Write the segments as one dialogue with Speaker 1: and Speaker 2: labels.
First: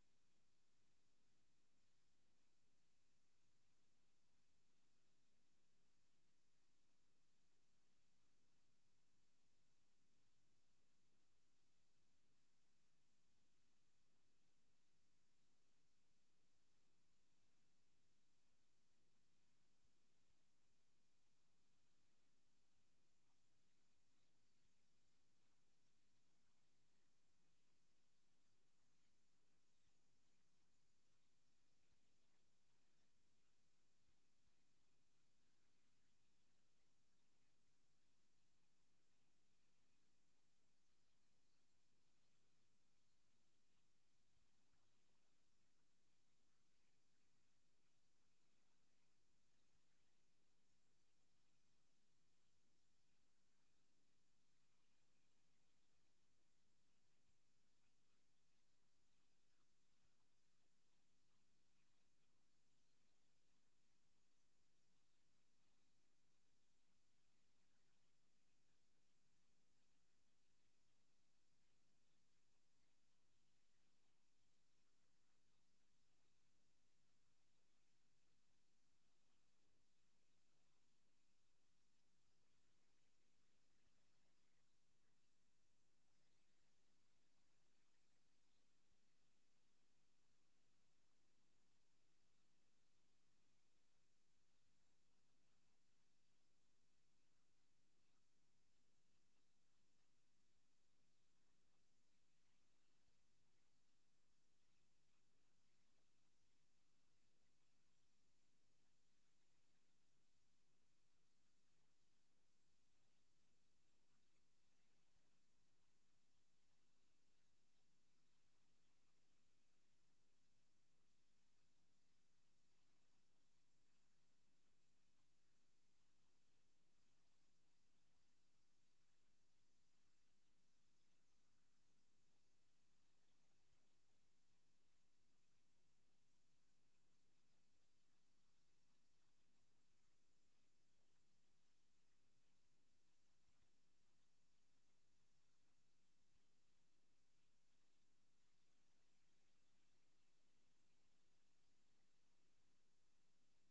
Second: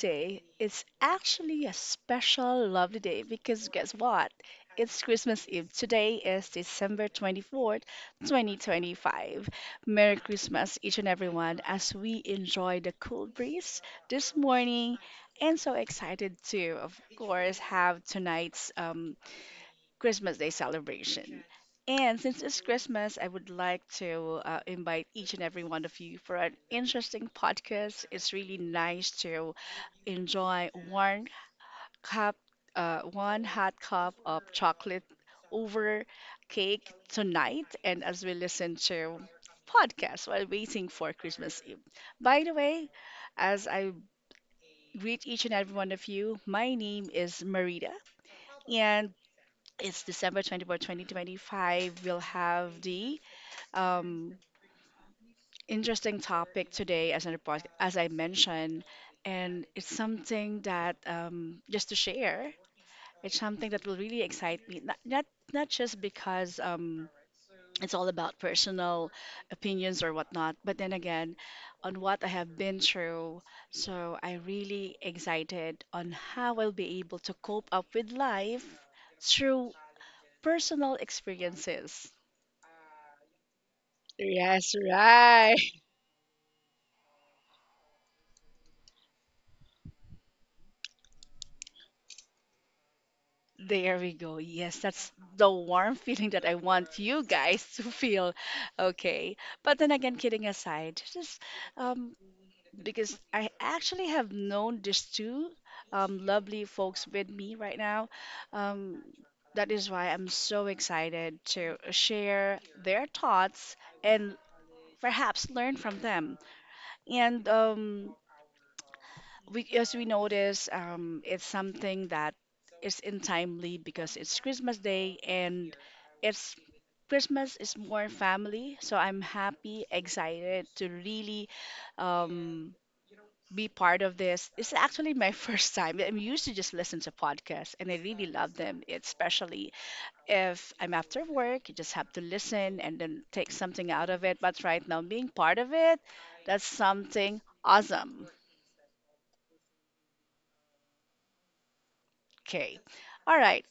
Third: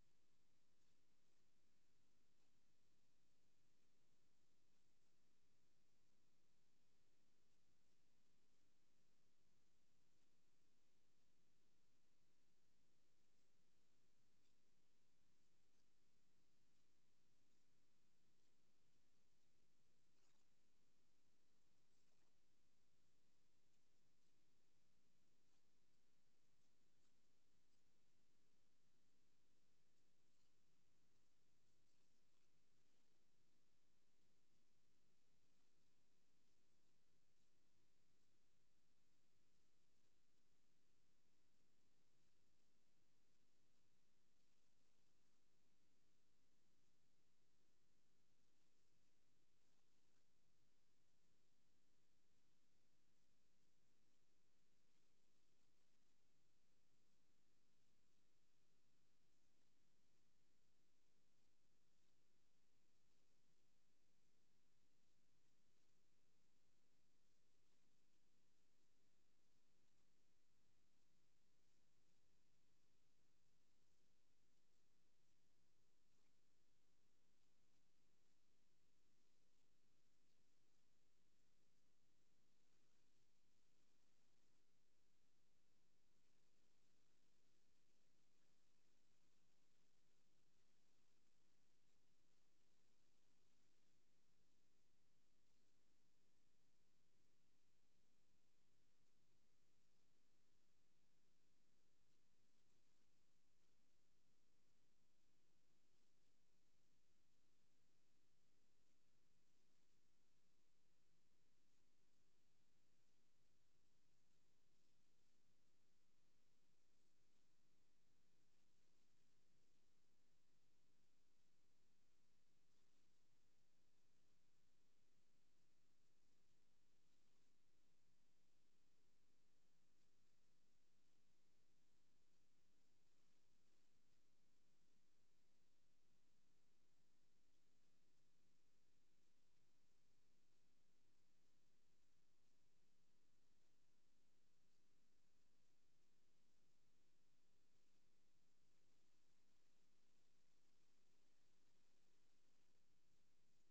Speaker 1: day. It's actually a special, lovely day because guess what? It's Christmas Eve. Today is December 24th, 2025. Merry Christmas, each and everyone, as we enjoy the cool breeze this morning. And so excited to, of course, have tonight's Christmas Day celebration. And since it's Christmas, I would like to invite each and every one of you for an interesting podcast. It's really nice to enjoy one cup, one hot cup of chocolate over cake tonight, and as we listen to podcasts while waiting for Christmas Eve. By the way, as I greet each and every one of you, my name is Marita, and it's December 24th, 2025. We'll have the um, interesting topic today, as I mentioned, and it's something that just to share. It's something that will really excite me. Not just because it's all about personal opinions or whatnot. But then again, on what I have been through, so I really excited on how I'll be able to cope up with life through personal experiences. Yes, right. There we go. Yes, that's the warm feeling that I want you guys to feel. Okay. But then again, kidding aside, just um, because I actually have known these two lovely folks with me right now. Um, that is why I'm so excited to share their thoughts and perhaps learn from them. And we, as we notice, it's something that is in timely because it's Christmas Day and it's Christmas is more family, so I'm happy, excited to really um, be part of this. It's actually my first time. I'm used to just listen to podcasts, and I really love them, especially if I'm after work, you just have to listen and then take something out of it. But right now, being part of it, that's something awesome. Okay. All right.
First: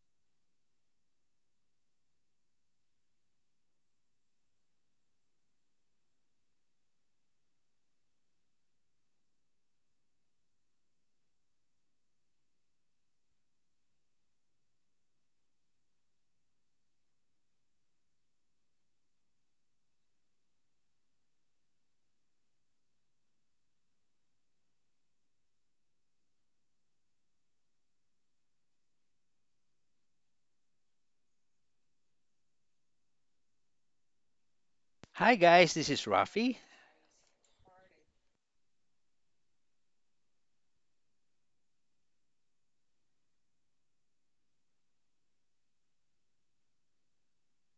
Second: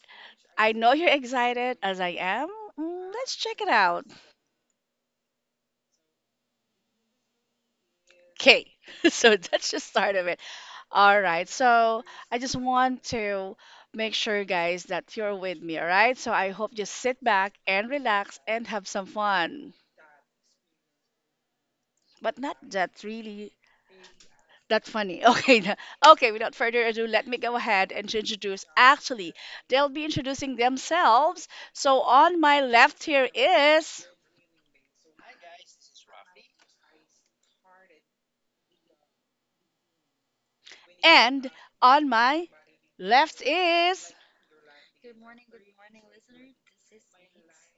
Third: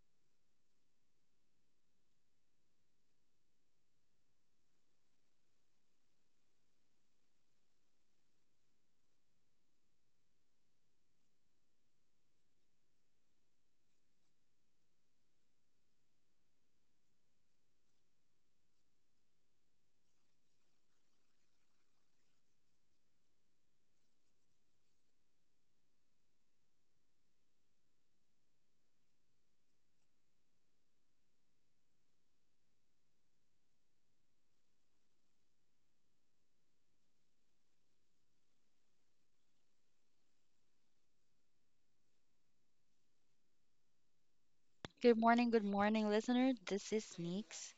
Speaker 1: I know you're excited as I am. Mm, let's check it out. Okay, so that's just start of it. All right, so I just want to make sure, guys, that you're with me. All right, so I hope you sit back and relax and have some fun, but not that really that funny. Okay. Without further ado, let me go ahead and to introduce. Actually, they'll be introducing themselves. So on my left here is,
Speaker 2: Hi guys, this is Rafi.
Speaker 1: and on my left is.
Speaker 3: Good morning, listener. This is Neeks.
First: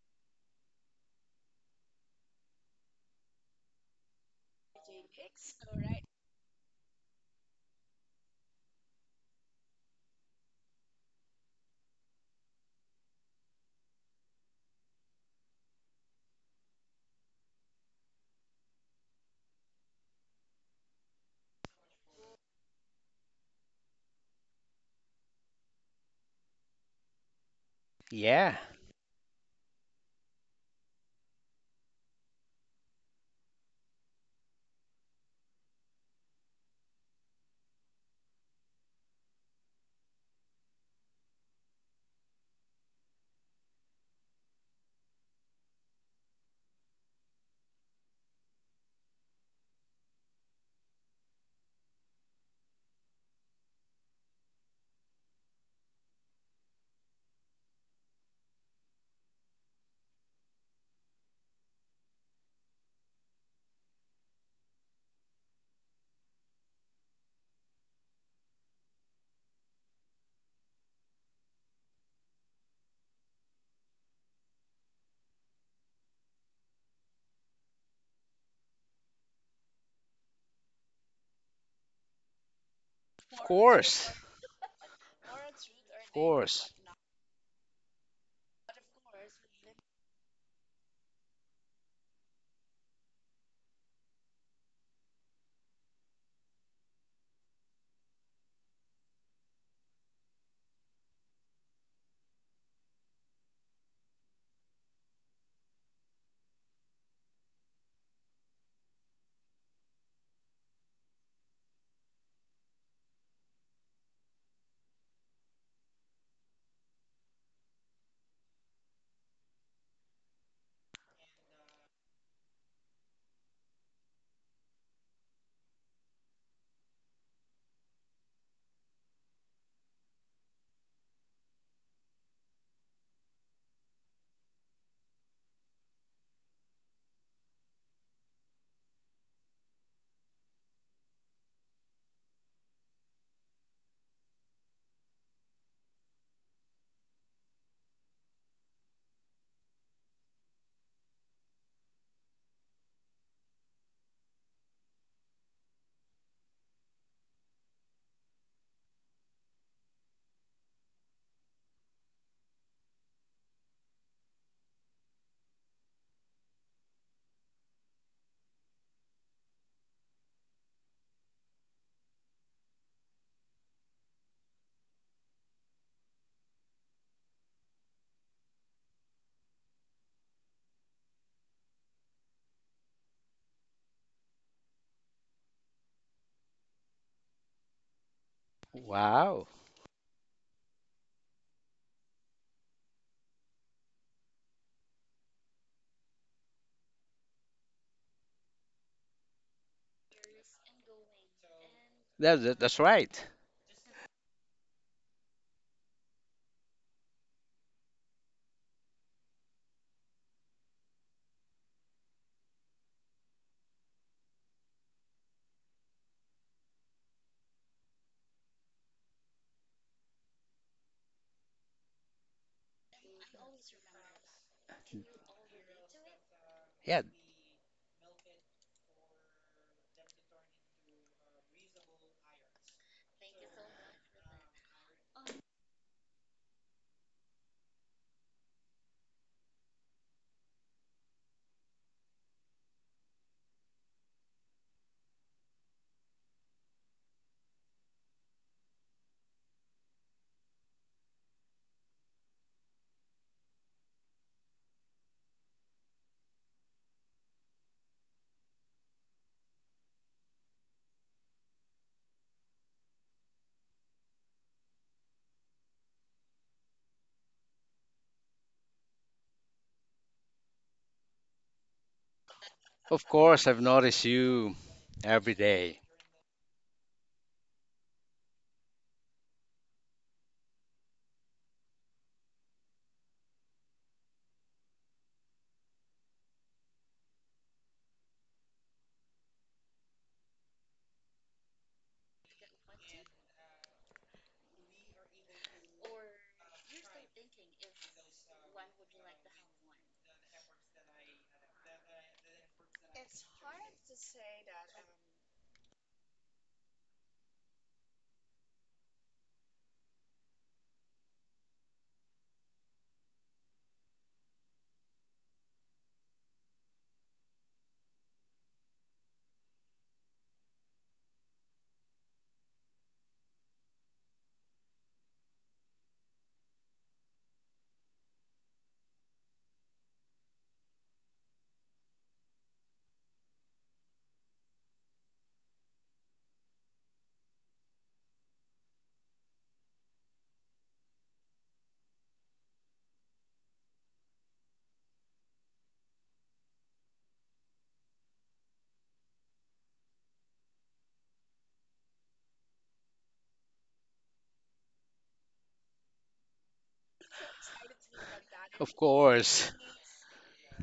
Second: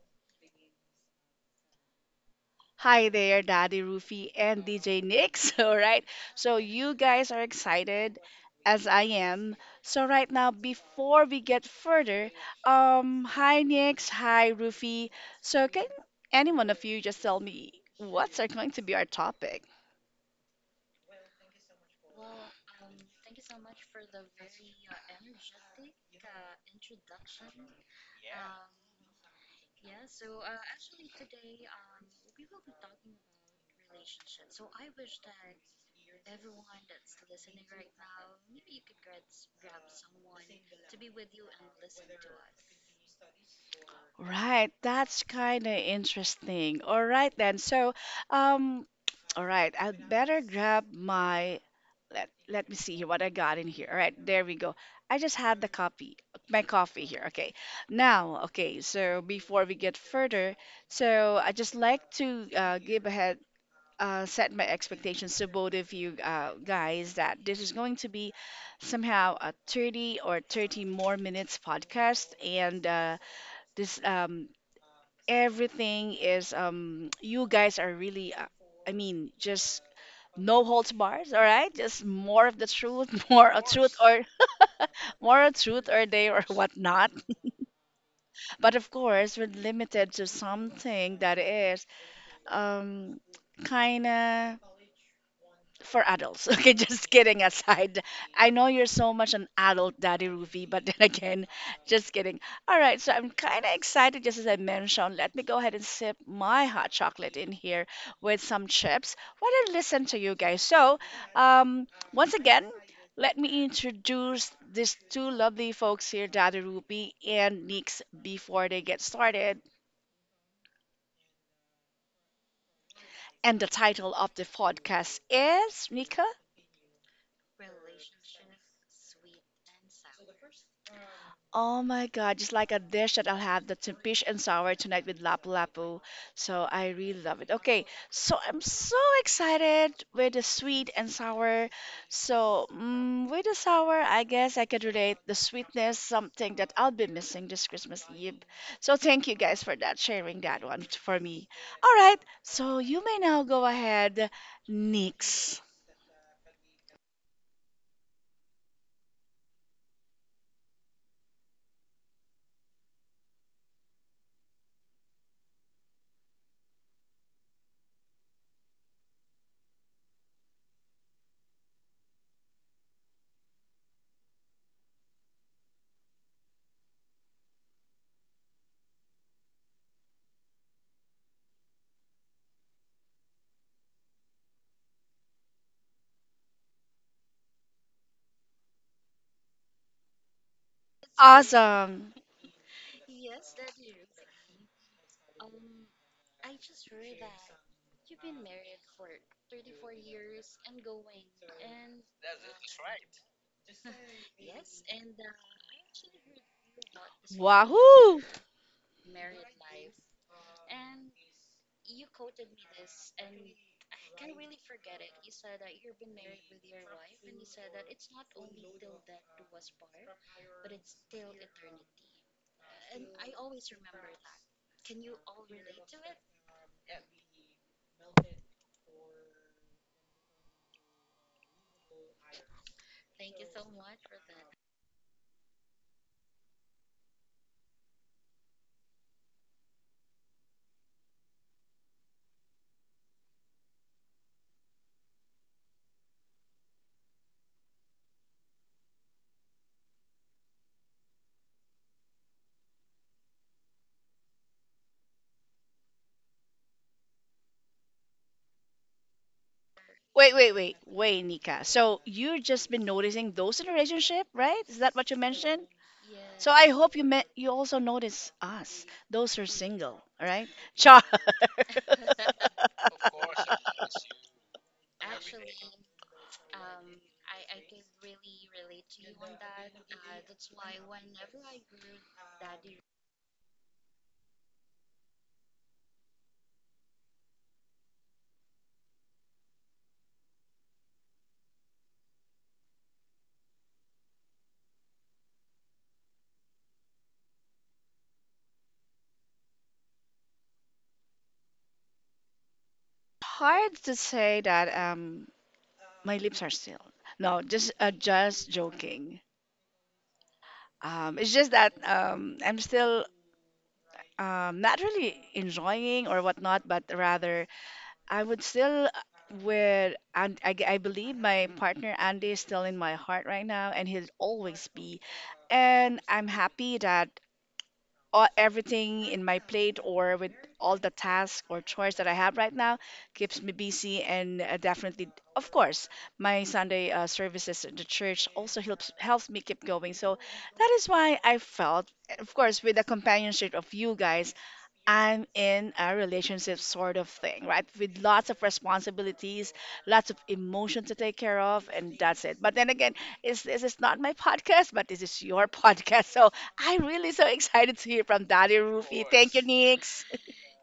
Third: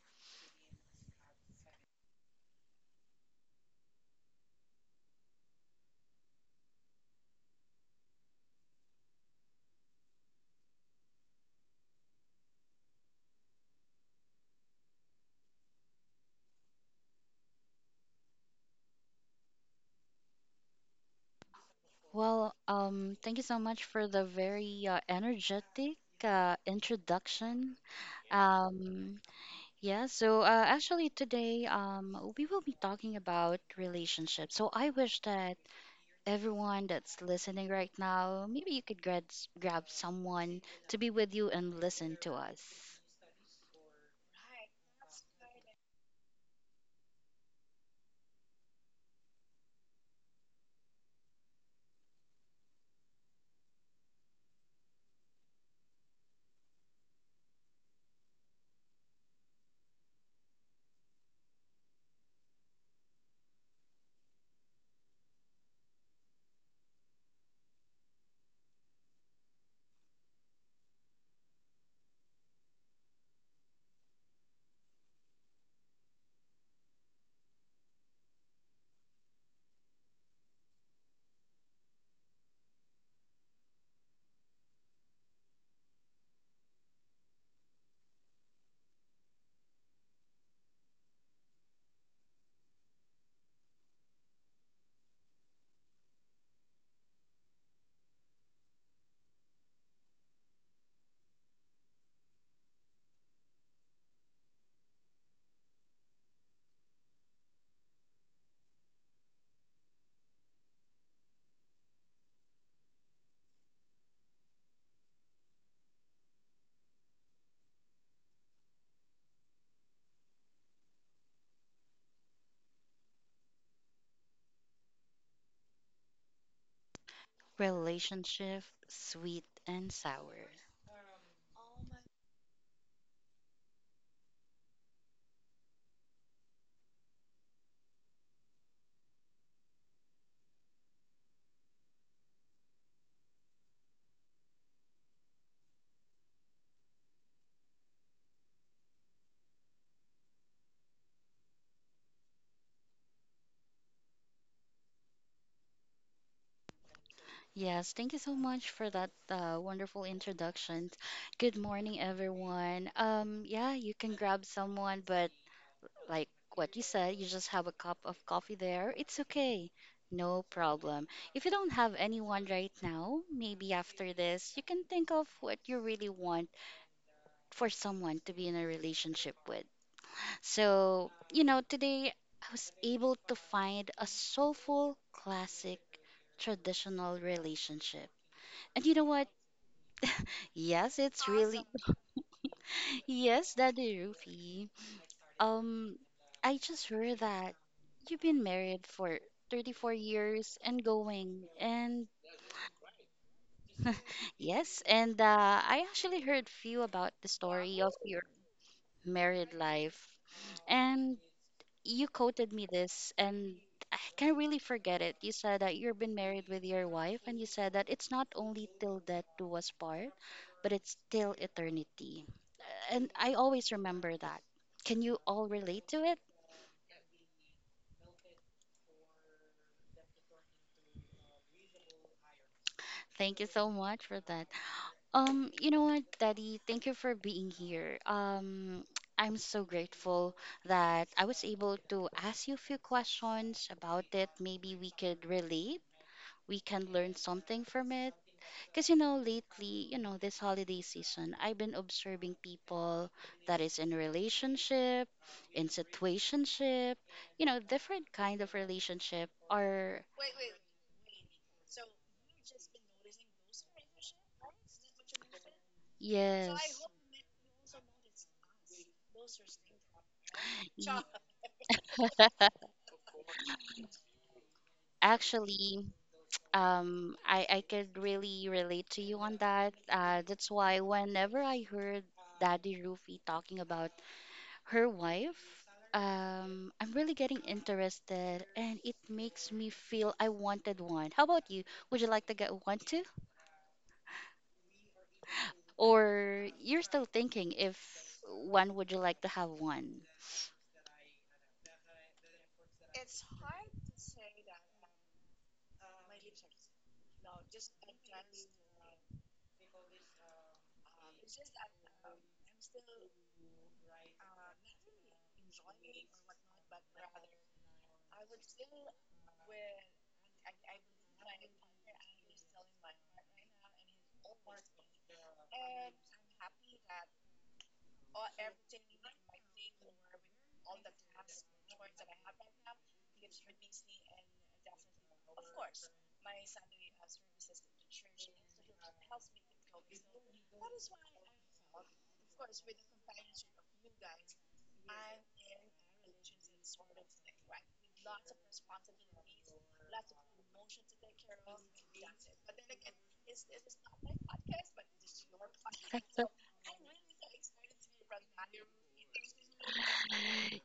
Speaker 1: Hi there, Daddy Rufy and DJ Nix. All right. So, you guys are excited as I am. So, right now, before we get further, hi Nix, hi Rufy. So, can any one of you just tell me what's are going to be our topic?
Speaker 3: Thank you so much for the very energetic introduction.
Speaker 2: Yeah,
Speaker 3: Um, yeah, so actually today we will be talking about relationships. So I wish that everyone that's listening right now, maybe you could grab someone to be with you and listen to us.
Speaker 1: Right. That's kind of interesting. All right, then. So, um, all right, I'd better grab my let me see here what I got in here. All right, there we go. I just had the copy, my coffee here. Okay, now okay. So before we get further, so I just like to give ahead set my expectations to both of you guys that this is going to be somehow a 30 or 30 more minutes podcast and this everything is you guys are really I mean just no holds bars, all right, just more of the truth,
Speaker 2: of
Speaker 1: more of truth
Speaker 2: course,
Speaker 1: or more of truth or
Speaker 2: of
Speaker 1: day or
Speaker 2: course.
Speaker 1: whatnot, but of course we're limited to something that is um, kind of for adults. Okay, just kidding aside. I know you're so much an adult, Daddy Ruby, but then again, just kidding. All right, so I'm kind of excited, just as I mentioned. Let me go ahead and sip my hot chocolate in here with some chips while I listen to you guys. So, um, once again, let me introduce these two lovely folks here, Daddy Ruby and Nix, before they get started. And the title of the podcast is Nika.
Speaker 3: Relationship, sweet and sour.
Speaker 1: Oh my God, just like a dish that I'll have the in fish and sour tonight with lapu lapu. So I really love it. Okay, so I'm so excited with the sweet and sour. So mm, with the sour, I guess I could relate the sweetness, something that I'll be missing this Christmas Eve. So thank you guys for that, sharing that one for me. All right, so you may now go ahead, Nix.
Speaker 3: Yes, thank you so much for that wonderful introduction. Good morning, everyone. Yeah, you can grab someone, but like what you said, you just have a cup of coffee there. It's okay. No problem. If you don't have anyone right now, maybe after this, you can think of what you really want for someone to be in a relationship with. So, you know, today I was able to find a soulful, classic, traditional relationship. And you know what?
Speaker 2: Wow,
Speaker 3: Yes, it's really
Speaker 1: Awesome.
Speaker 3: yes, Daddy Rufy. Um, I just heard that you've been married for 34 years and going, and
Speaker 2: that's right.
Speaker 3: yes, and I actually heard few about the story of
Speaker 1: Wahoo!
Speaker 3: your married life. And you quoted me this, and I can't really forget it. You said that you've been married with your wife, and you said that it's not only till death do us part, but it's till eternity. And I always remember that. Can you all relate to it?
Speaker 2: Yeah,
Speaker 3: Thank you so much for that. You know what, Daddy? Thank you for being here. I'm so grateful that I was able to ask you a few questions about it. Maybe we could relate we can learn something from it. Because, you know, lately, you know, this holiday season, I've been observing people that is in relationship, in situationship, you know, different kind of relationship are,
Speaker 1: Wait, wait, wait, wait, Nika. So you've just been noticing those in a relationship, right? Is that what you mentioned? So I, yes,
Speaker 3: yes,
Speaker 1: hope you met. You also notice us, those who are single, all right?
Speaker 3: y-
Speaker 1: Char.
Speaker 2: of course. I've noticed you every day.
Speaker 3: actually, I could really relate to you on that. That's why whenever I heard Daddy Rufy talking about her wife. I'm really getting interested, and it makes me feel I wanted one. How about you? Would you like to get one too? Or you're still thinking if when would you like to have one?
Speaker 1: Hard to say that. My lips are sealed. No, just joking. It's just that I'm still not really enjoying or whatnot, but rather I would still wear, and I believe my partner Andy is still in my heart right now, and he'll always be. And I'm happy that all, everything in my plate or with all the tasks or chores that I have right now keeps me busy. And definitely, of course, my Sunday services at the church also helps me keep going. So that is why I felt, of course, with the companionship of you guys, I'm in a relationship sort of thing, right? With lots of responsibilities, lots of emotion to take care of, and that's it. But then again, it's, this is not my podcast, but this is your podcast. So I'm really so excited to hear from Daddy Of
Speaker 2: Of
Speaker 1: Rufy. Thank you, course.
Speaker 2: course.
Speaker 1: Nix.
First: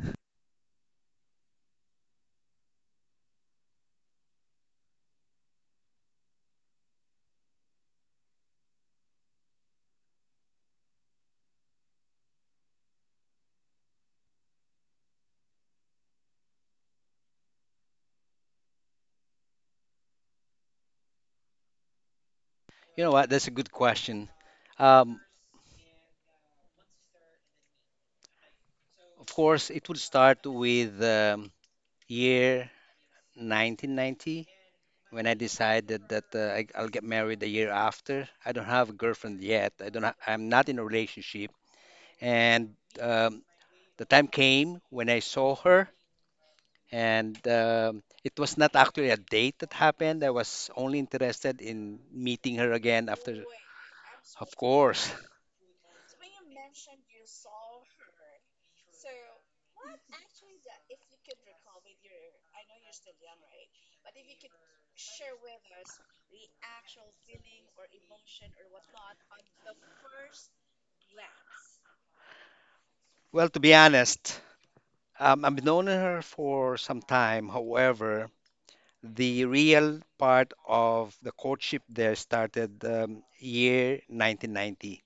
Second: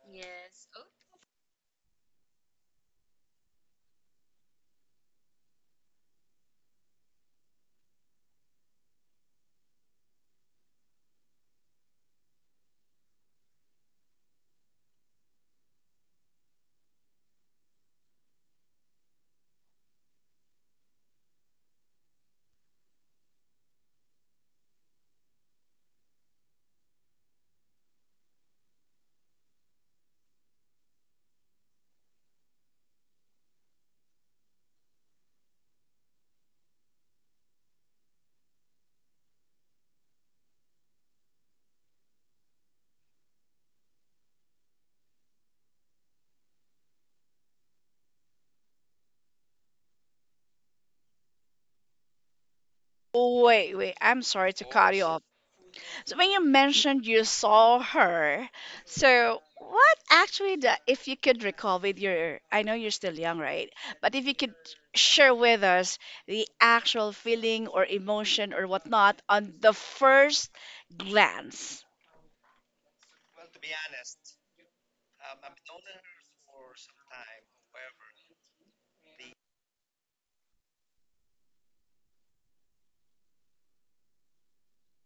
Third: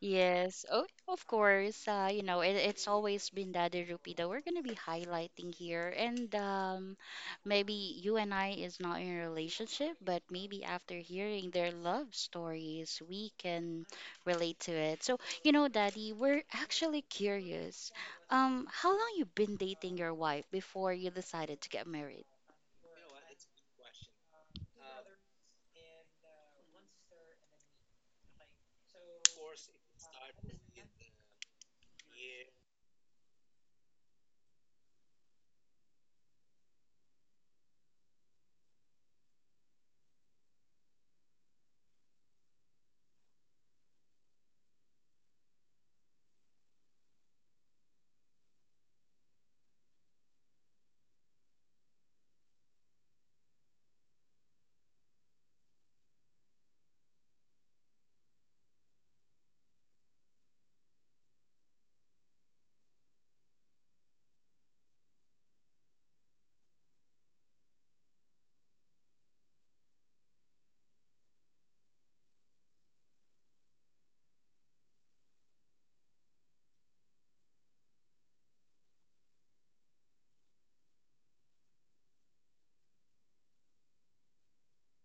Speaker 3: Yes, oh, of course. You know, it's always been Daddy Rupi that we're gonna be highlighting here, and maybe you and I is not in a relationship, but maybe after hearing their love stories, we can relate to it. So, you know, Daddy, we're actually curious. How long you been dating your wife before you decided to get married?
Speaker 2: You know what? That's a good question. Um, of course, it would start with year 1990 when I decided that I'll get married the year after. I don't have a girlfriend yet. I don't. I'm not in a relationship. And um, The time came when I saw her, and it was not actually a date that happened. I was only interested in meeting her again
Speaker 1: Oh,
Speaker 2: after,
Speaker 1: wait, wait. I'm sorry
Speaker 2: of
Speaker 1: Of to cut you
Speaker 2: course.
Speaker 1: course. Off. So when you mentioned you saw her, so what actually the if you could recall with your I know you're still young, right? But if you could share with us the actual feeling or emotion or whatnot on the first glance.
Speaker 2: Well, to be honest, I've known her for some time. However, the real part of the courtship there started year 1990.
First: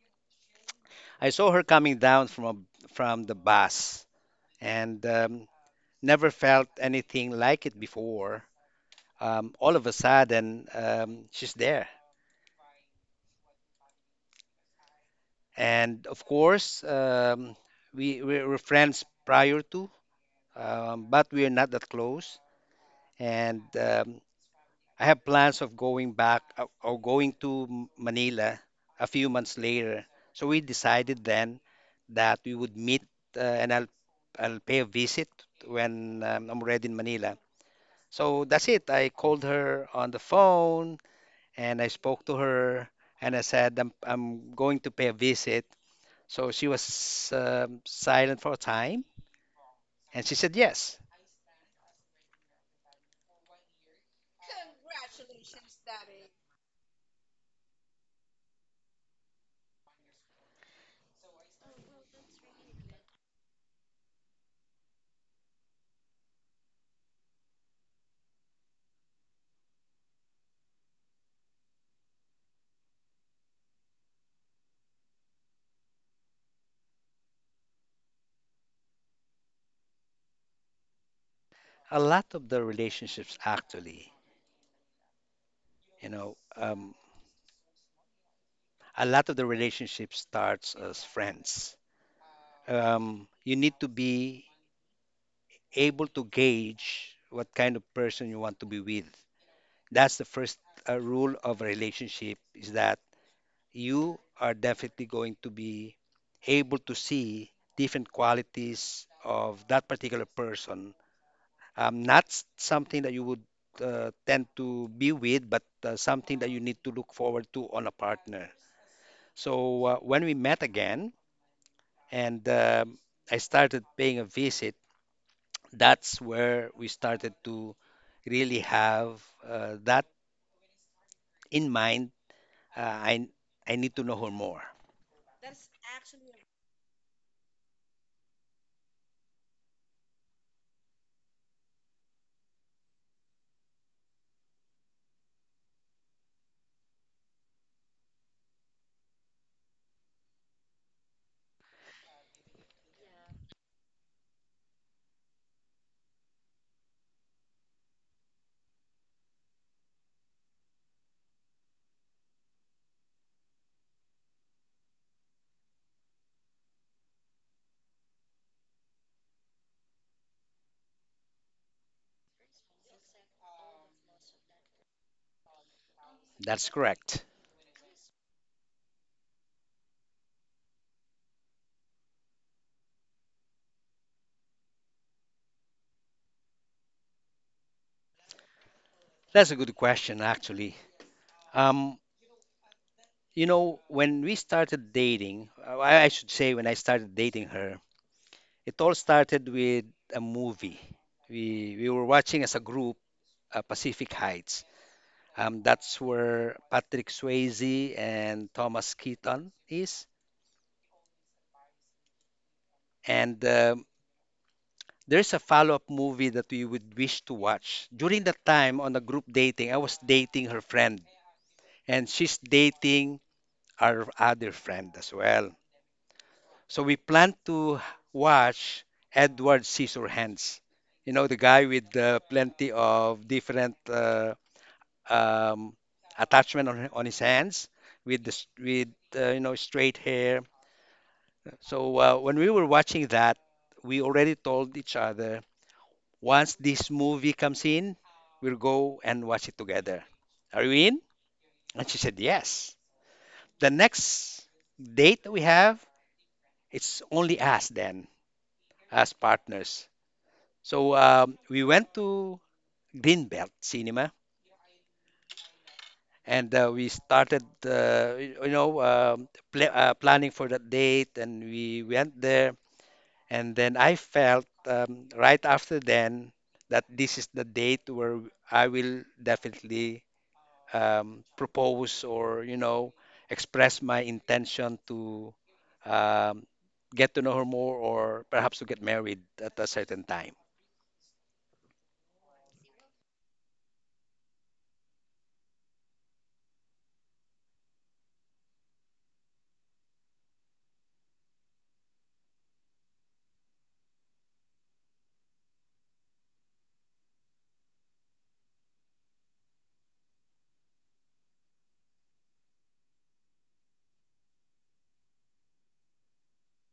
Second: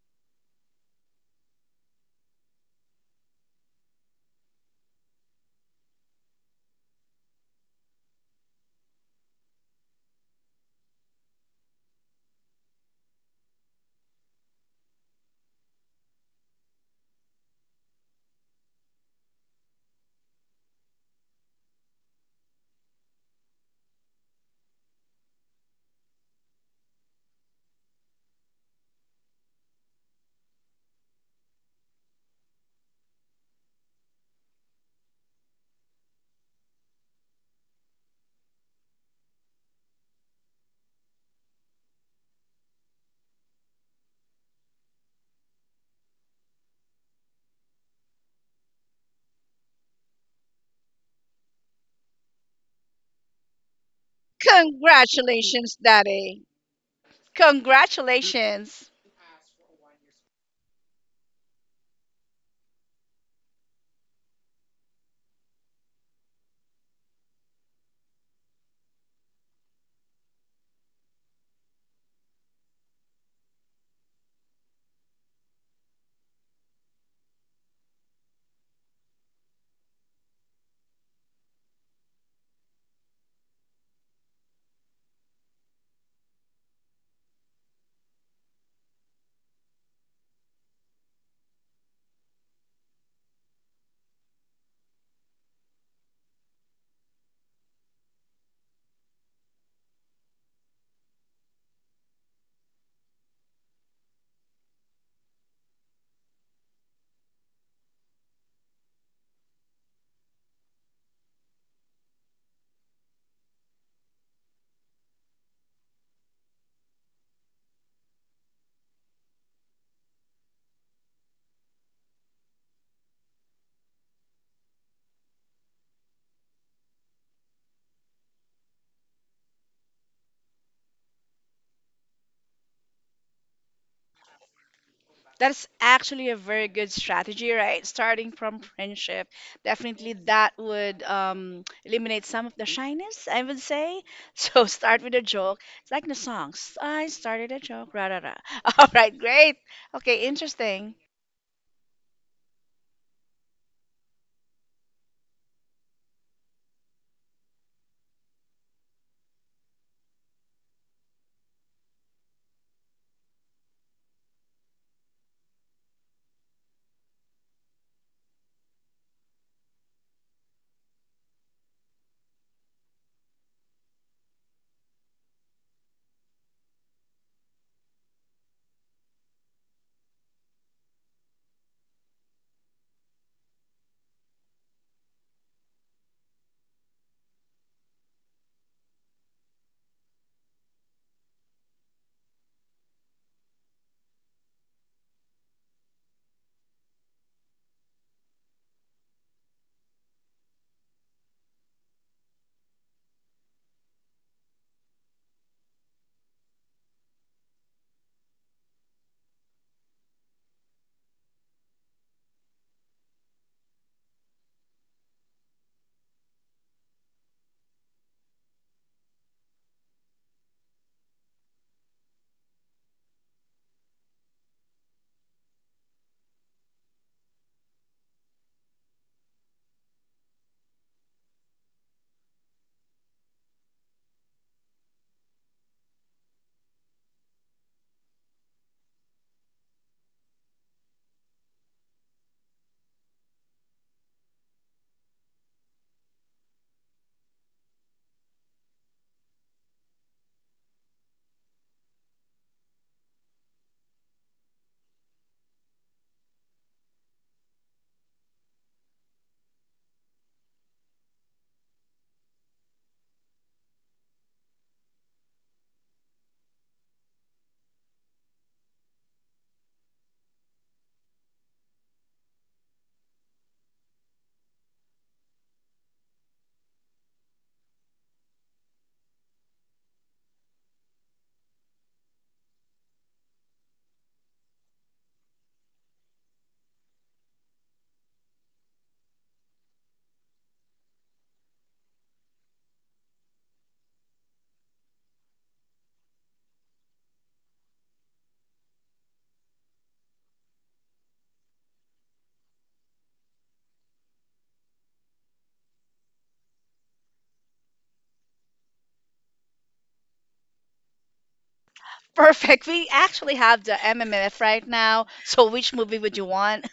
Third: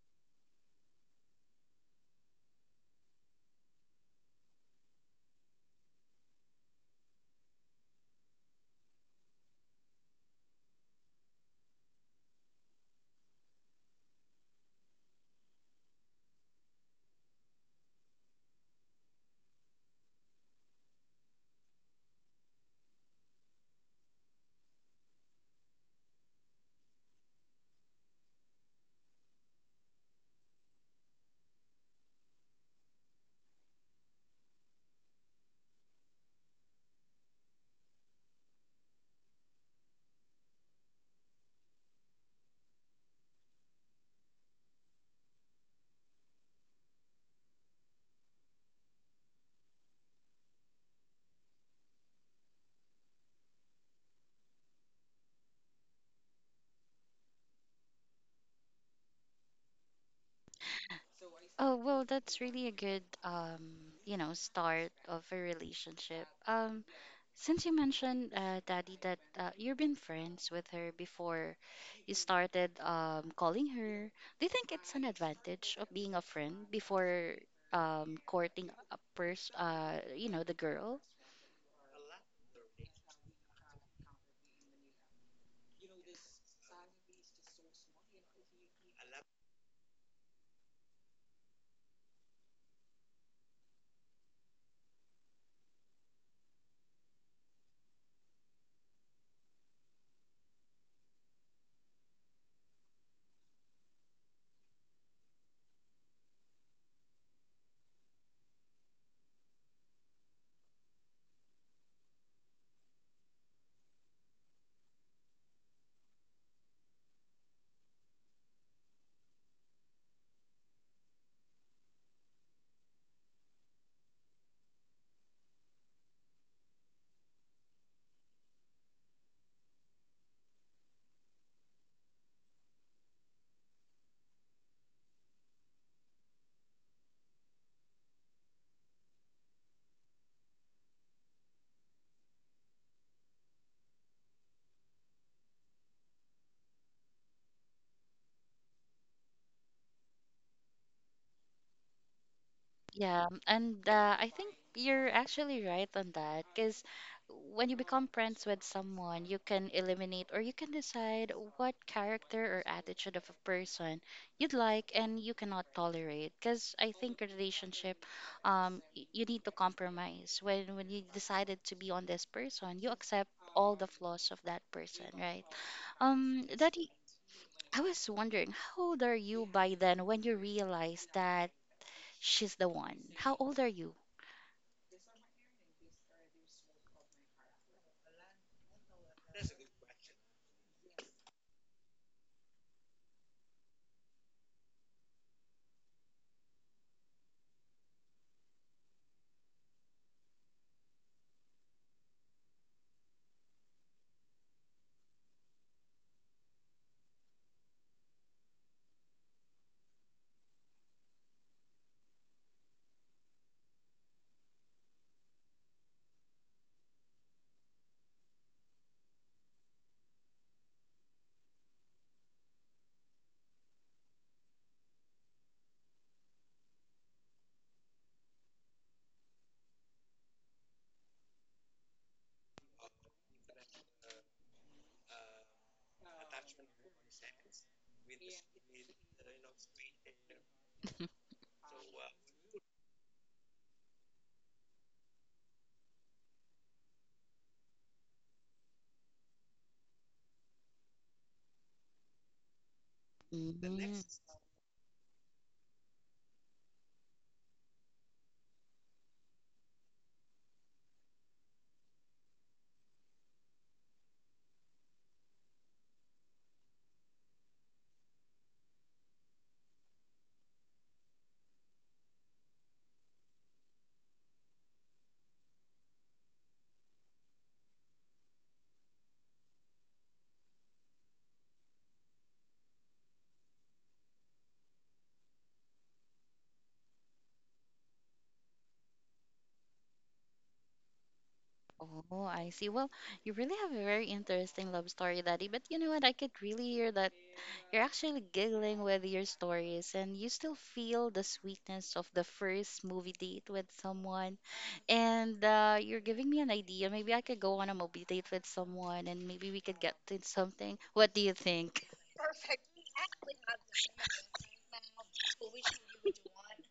Speaker 2: I saw her coming down from from the bus and never felt anything like it before. All of a sudden she's there, and of course we were friends prior to, but we're not that close, and I have plans of going back, or going to Manila a few months later. So we decided then that we would meet, and I'll pay a visit when I'm already in Manila. So that's it. I called her on the phone and I spoke to her and I said, I'm going to pay a visit. So she was silent for a time, and she said, yes.
Speaker 1: Congratulations, Daddy. Congratulations.
Speaker 3: Oh, well, that's really a good, you know, start of a relationship. Since you mentioned, Daddy, that you've been friends with her before you started calling her, do you think it's an advantage of being a friend before courting a person, you know, the girl?
Speaker 2: A lot of the relationships, actually, you know, a lot of the relationship starts as friends. You need to be able to gauge what kind of person you want to be with. That's the first rule of a relationship, is that you are definitely going to be able to see different qualities of that particular person. Not something that you would tend to be with, but something that you need to look forward to on a partner. So when we met again, and I started paying a visit, that's where we started to really have that in mind. Uh, I, I need to know her more.
Speaker 1: That's actually a very good strategy, right? Starting from friendship. Definitely that would eliminate some of the shyness, I would say. So start with a joke. It's like the songs. I started a joke. Rah, rah, rah. All right, great. Okay, interesting.
Speaker 3: Yeah, and I think you're actually right on that because when you become friends with someone, you can eliminate or you can decide what character or attitude of a person you'd like and you cannot tolerate. Because I think a relationship, you need to compromise. When you decided to be on this person, you accept all the flaws of that person, right? Um,
Speaker 2: That's
Speaker 3: that y-
Speaker 2: correct.
Speaker 3: I was wondering, how old are you by then when you realized that? She's the one. How old are you?
Speaker 2: That's a good question, actually. Um, you know, when we started dating, I should say when I started dating her, it all started with a movie. We were watching as a group, Pacific Heights. That's where Patrick Swayze and Thomas Keaton is. And there's a follow-up movie that we would wish to watch. During that time on the group dating, I was dating her friend, and she's dating our other friend as well. So we plan to watch Edward Scissorhands. You know, the guy with plenty of different um, attachment on his hands, with you know, straight hair. So when we were watching that, we already told each other, once this movie comes in, we'll go and watch it together. Are you in? And she said yes. The
Speaker 3: Mm,
Speaker 2: next date that we have, it's only us then, as partners. So we went to Greenbelt Cinema, and we started, you know, planning for that date, and we went there. And then I felt right after then that this is the date where I will definitely propose, or you know, express my intention to um, get to know her more, or perhaps to get married at a certain time.
Speaker 3: oh, I see. Well, you really have a very interesting love story, Daddy. But you know what? I could really hear that you're actually giggling with your stories and you still feel the sweetness of the first movie date with someone. And you're giving me an idea. Maybe I could go on a movie date with someone and maybe we could get to something. What do you think?
Speaker 1: Perfect. We actually have the MMF right now. So which movie would you want?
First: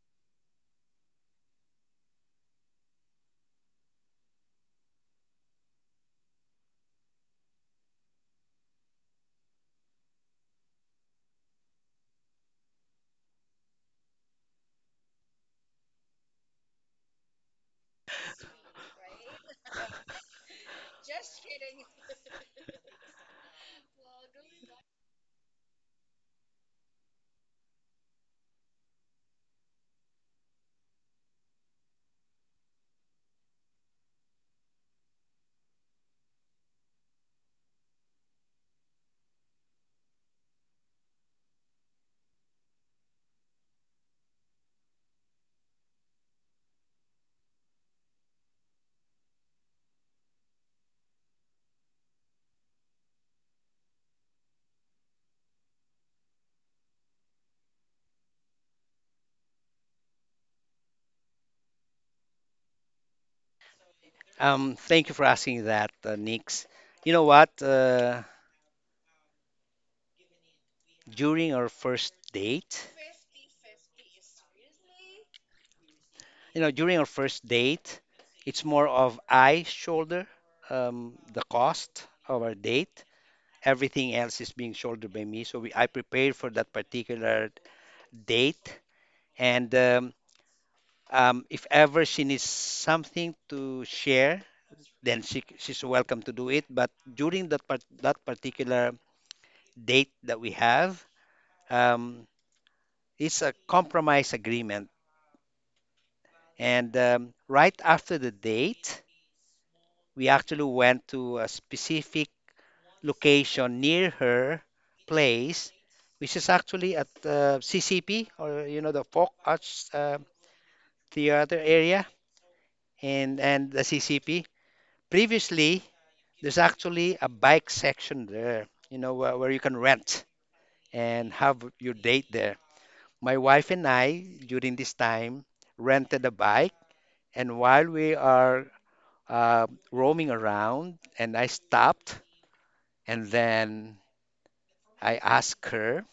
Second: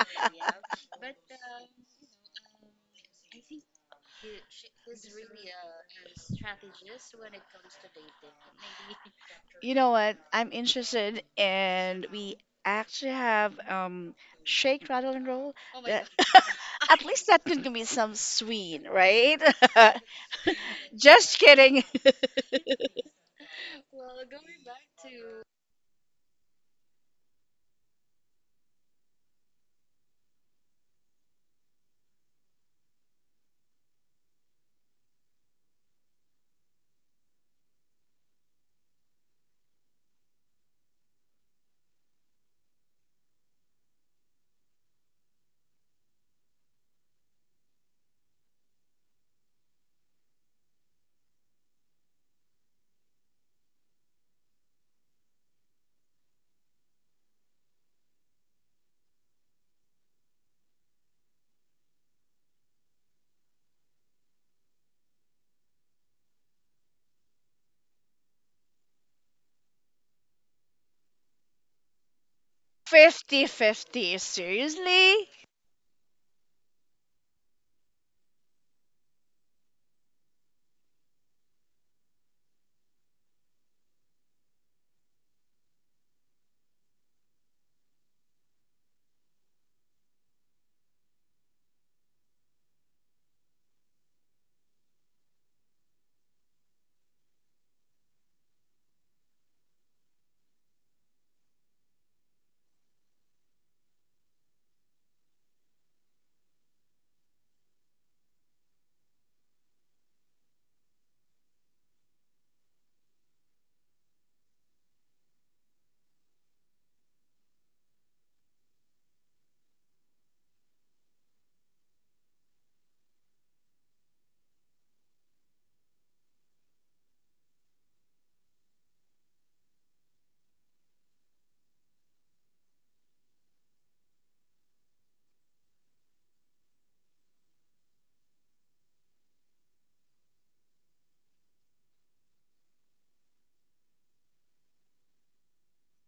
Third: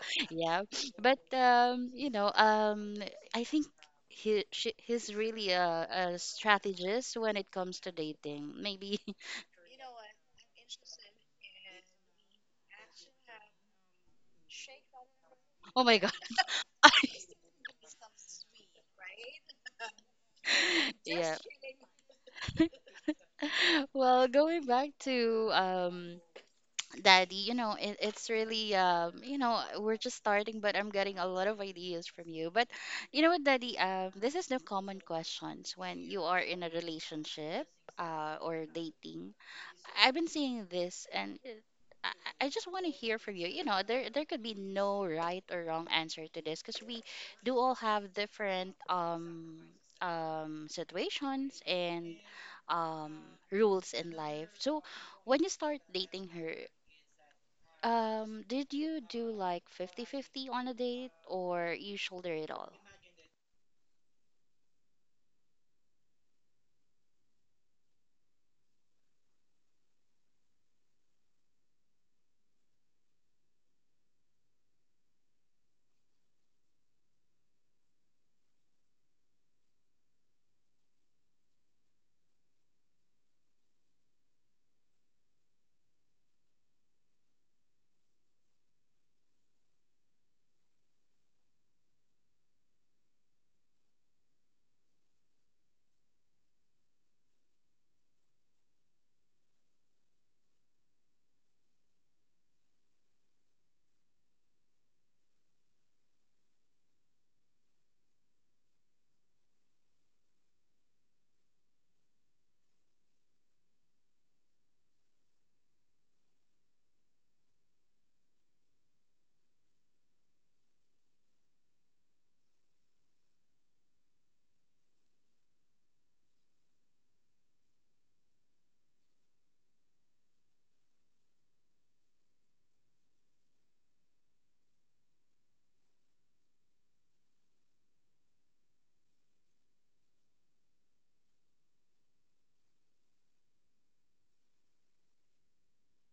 Speaker 3: Yeah. But You know, I think he's really a strategist when it comes to dating. Maybe
Speaker 1: You know what? I'm interested, and we actually have shake, rattle, and roll.
Speaker 3: oh my god.
Speaker 1: That god, at least that can be some sweet, right?
Speaker 3: Yeah.
Speaker 1: Just kidding.
Speaker 3: Well, going back to Daddy, you know, it's really you know, we're just starting, but I'm getting a lot of ideas from you. But you know what, Daddy, this is the common questions when you are in a relationship or dating I've been seeing this, and it, I, I just want to hear from you. You know, there could be no right or wrong answer to this because we do all have different situations and um rules in life. So when you start dating her, did you do like 50-50 on a date or you shoulder it all?
Speaker 2: Thank you for asking that, Nix. You know what? During our first date,
Speaker 1: 50-50. Seriously?
Speaker 2: you know, during our first date, it's more of, I shoulder the cost of our date. Everything else is being shouldered by me. So I prepared for that particular date. And if ever she needs something to share, then she's welcome to do it. But during that part, that particular date that we have, um, it's a compromise agreement. And right after the date, we actually went to a specific location near her place, which is actually at CCP, or you know, the Folk Arts Theater area, and the CCP. Previously, there's actually a bike section there, you know, where you can rent and have your date there. My wife and I during this time rented a bike, and while we are roaming around, and I stopped and then I asked her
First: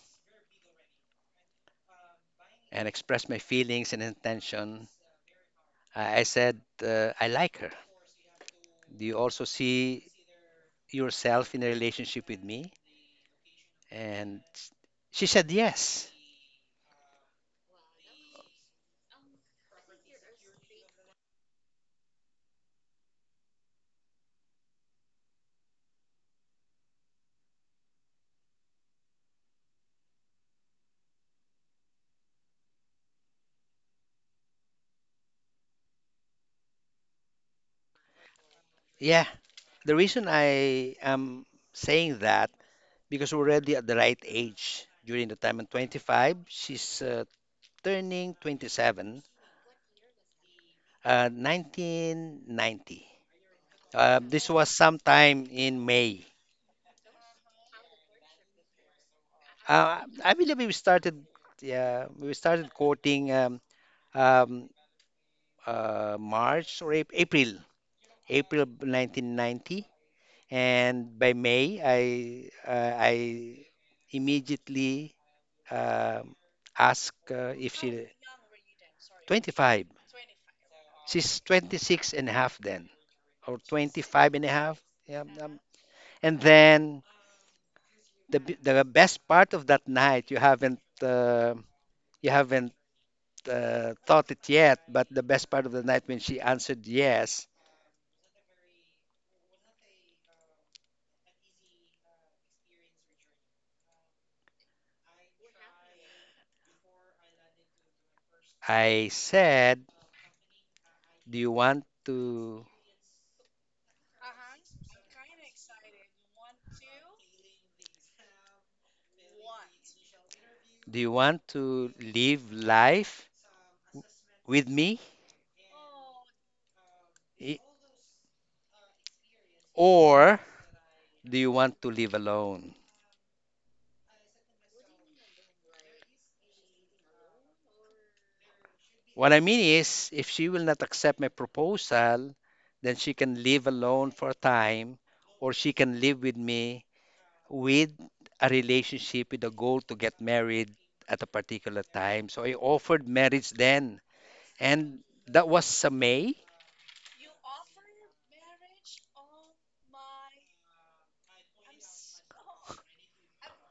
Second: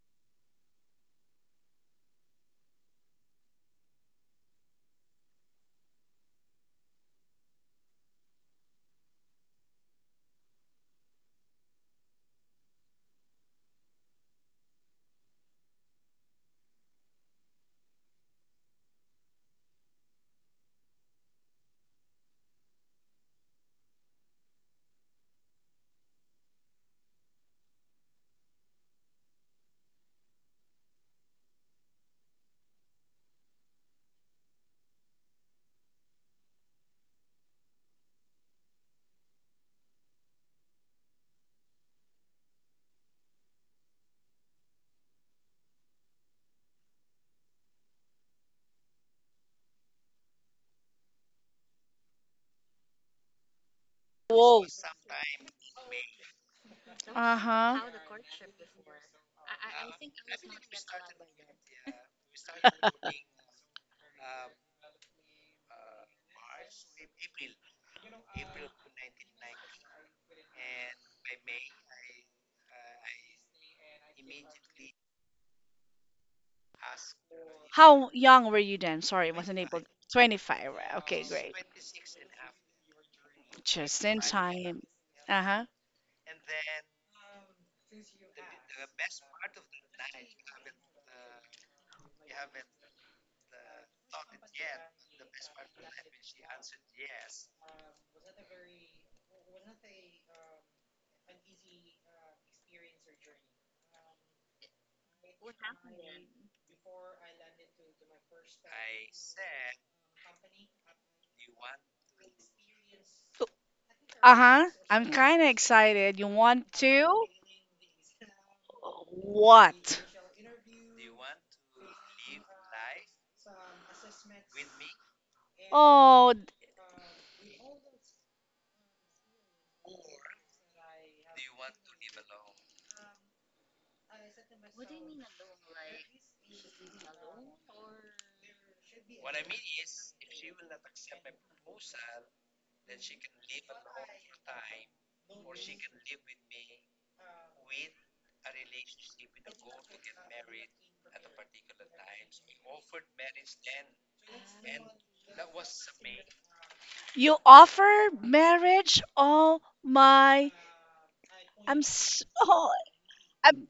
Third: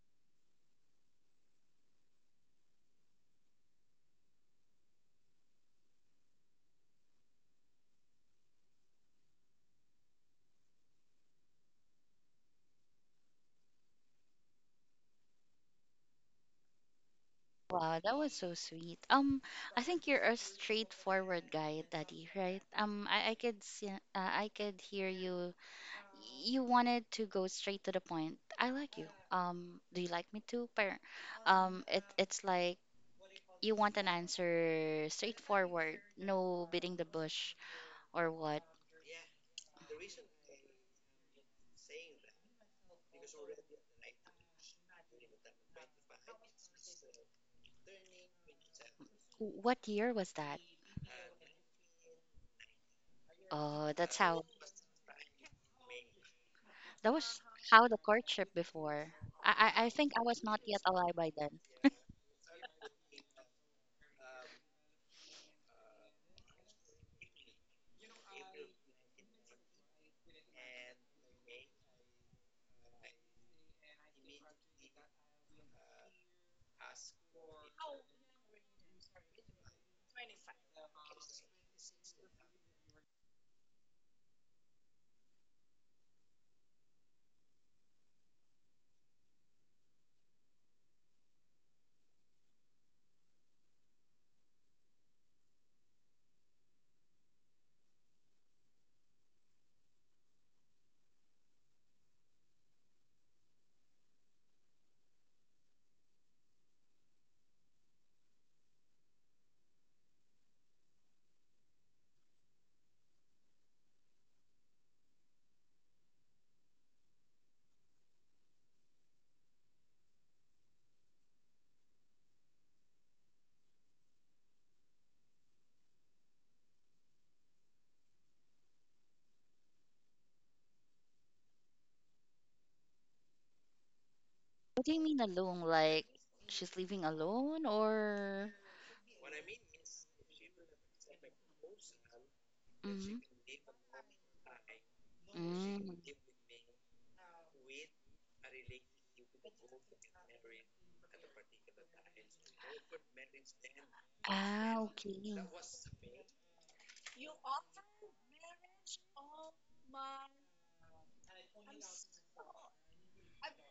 Speaker 2: and expressed my feelings and intention. I said, I like her. Do you also see yourself in a relationship with me? And she said, yes.
Speaker 3: Wow, that was so sweet. I think you're a straightforward guy, Daddy, right? I could see, I could hear you. You wanted to go straight to the point. I like you. Do you like me too? But, it's like you want an answer straightforward, no beating the bush or what.
Speaker 2: Yeah. The reason I am saying that, because we're already at the right age. During the time I'm 25, she's turning 27,
Speaker 3: What year was that?
Speaker 2: 1990.
Speaker 3: Oh, that's how.
Speaker 2: This was sometime in May.
Speaker 3: That was
Speaker 1: Uh-huh.
Speaker 3: how the courtship before. I think I
Speaker 2: I
Speaker 3: was
Speaker 2: believe
Speaker 3: not
Speaker 2: we
Speaker 3: yet alive
Speaker 2: started,
Speaker 3: by then.
Speaker 2: yeah, we started quoting um, March or April, April 1990, and by May, I immediately um asked if she.
Speaker 1: How young were you then? Sorry, wasn't able.
Speaker 2: 25.
Speaker 1: 25. Right? Okay,
Speaker 2: She's
Speaker 1: great.
Speaker 2: 26 and a half then, or twenty
Speaker 1: Just in
Speaker 2: five and a half.
Speaker 1: time.
Speaker 2: Yeah,
Speaker 1: Uh huh.
Speaker 2: and then the the best part of that night, you haven't. You haven't thought it yet, but the best part of the night, when she answered yes, I said, "Do you want to
Speaker 1: Uh huh. I'm kind of excited. You want to? What?
Speaker 2: live life with me,
Speaker 1: Oh,
Speaker 2: I- or do you want to live alone?"
Speaker 3: What do you mean alone? Like she's living alone or?
Speaker 2: What I mean is, if she will not accept my proposal, then she can
Speaker 3: Mm-hmm.
Speaker 2: live alone for a time, or she
Speaker 3: Mm.
Speaker 2: can live with me with a relationship with a goal to get married at a particular time. So I offered marriage then,
Speaker 3: Ah,
Speaker 2: and
Speaker 3: okay.
Speaker 2: that was May.
Speaker 1: you offer marriage? Oh my. I'm s oh, I'm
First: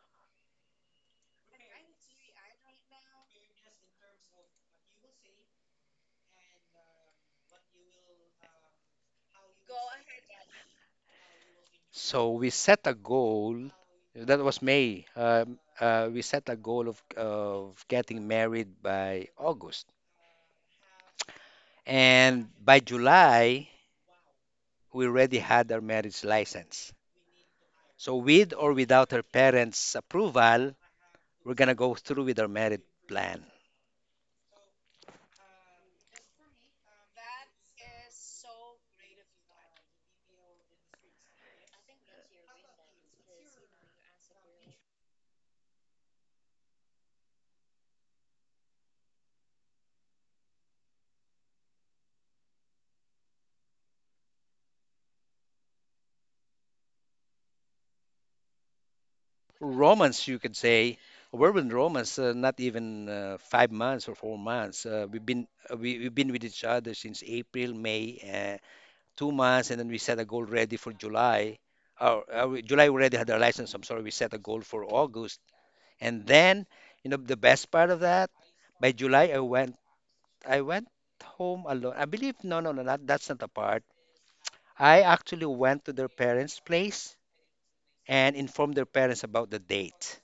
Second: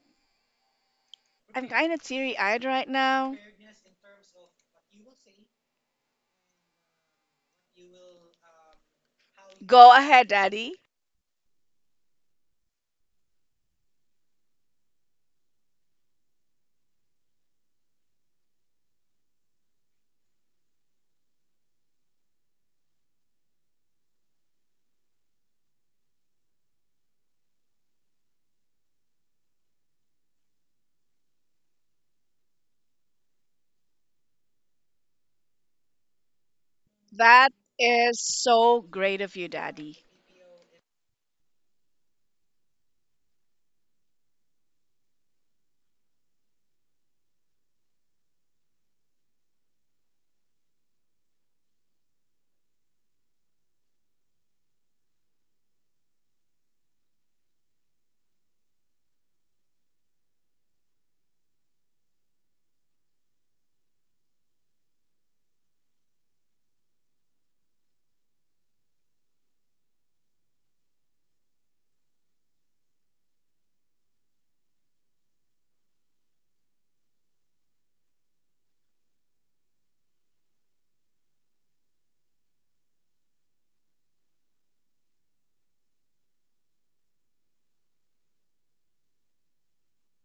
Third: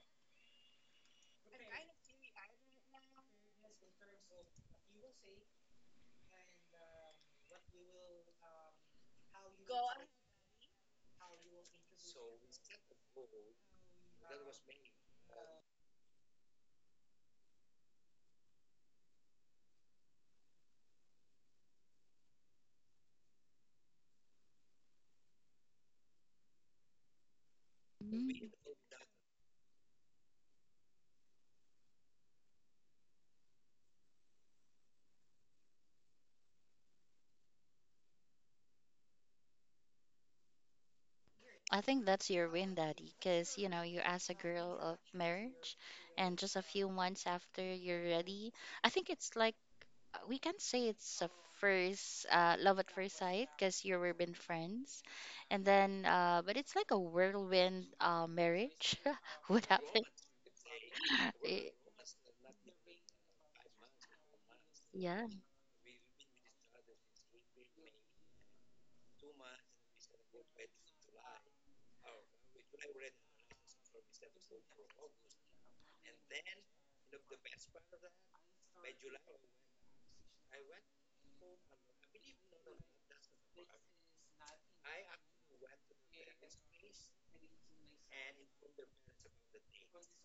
Speaker 1: I'm kind of teary-eyed right now. Go ahead, Daddy.
Speaker 2: So we set a goal. That was May. We set a goal of getting married by August, and by July we already had our marriage license. So
Speaker 3: Mm.
Speaker 2: with or without her parents' approval, we're gonna go through with our marriage plan.
Speaker 1: That is so great of you, Daddy.
Speaker 3: I think that's your win, Daddy, because you know you ask a girl of marriage, and just a few months after you're ready, I think it's like we can say it's a first love at first sight because you were been friends, and then but it's like a whirlwind marriage. What happened?
Speaker 2: Romance, you could say. We're
Speaker 3: Eh,
Speaker 2: in romance, not even 5 months or 4 months.
Speaker 3: yeah.
Speaker 2: We've been we've been with each other since April, May, 2 months, and then we set a goal ready for July. July we already had our license. I'm sorry, we set a goal for August, and then you know the best part of that, by July I went home alone. I believe no no no not, that's not the part. I actually went to their parents' place and informed their parents about the date.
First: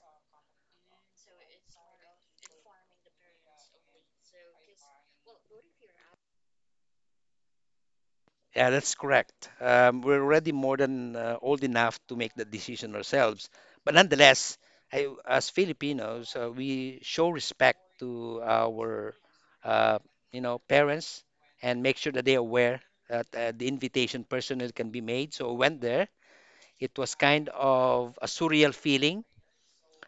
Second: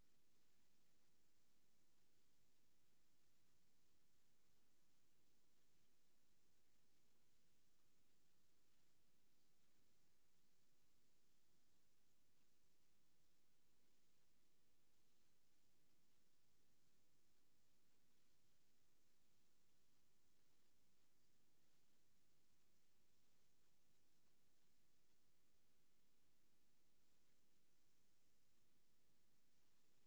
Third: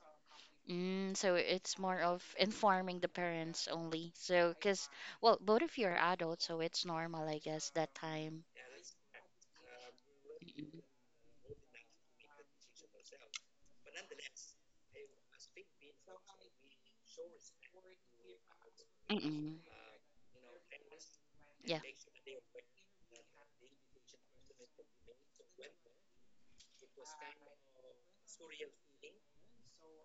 Speaker 3: Mm, so it's more of informing the parents only. So, because, well, both of you are adults, so it's normal, I guess, that time.
Speaker 2: Yeah, that's correct. We're already more than old enough to make the decision ourselves. But nonetheless, I, as Filipinos, we show respect to our,
Speaker 3: Mm-mm. Mm-mm.
Speaker 2: uh, you know, parents,
Speaker 3: Yeah.
Speaker 2: and make sure that they are aware that the invitation personally can be made. So I went there. It was kind of a surreal feeling.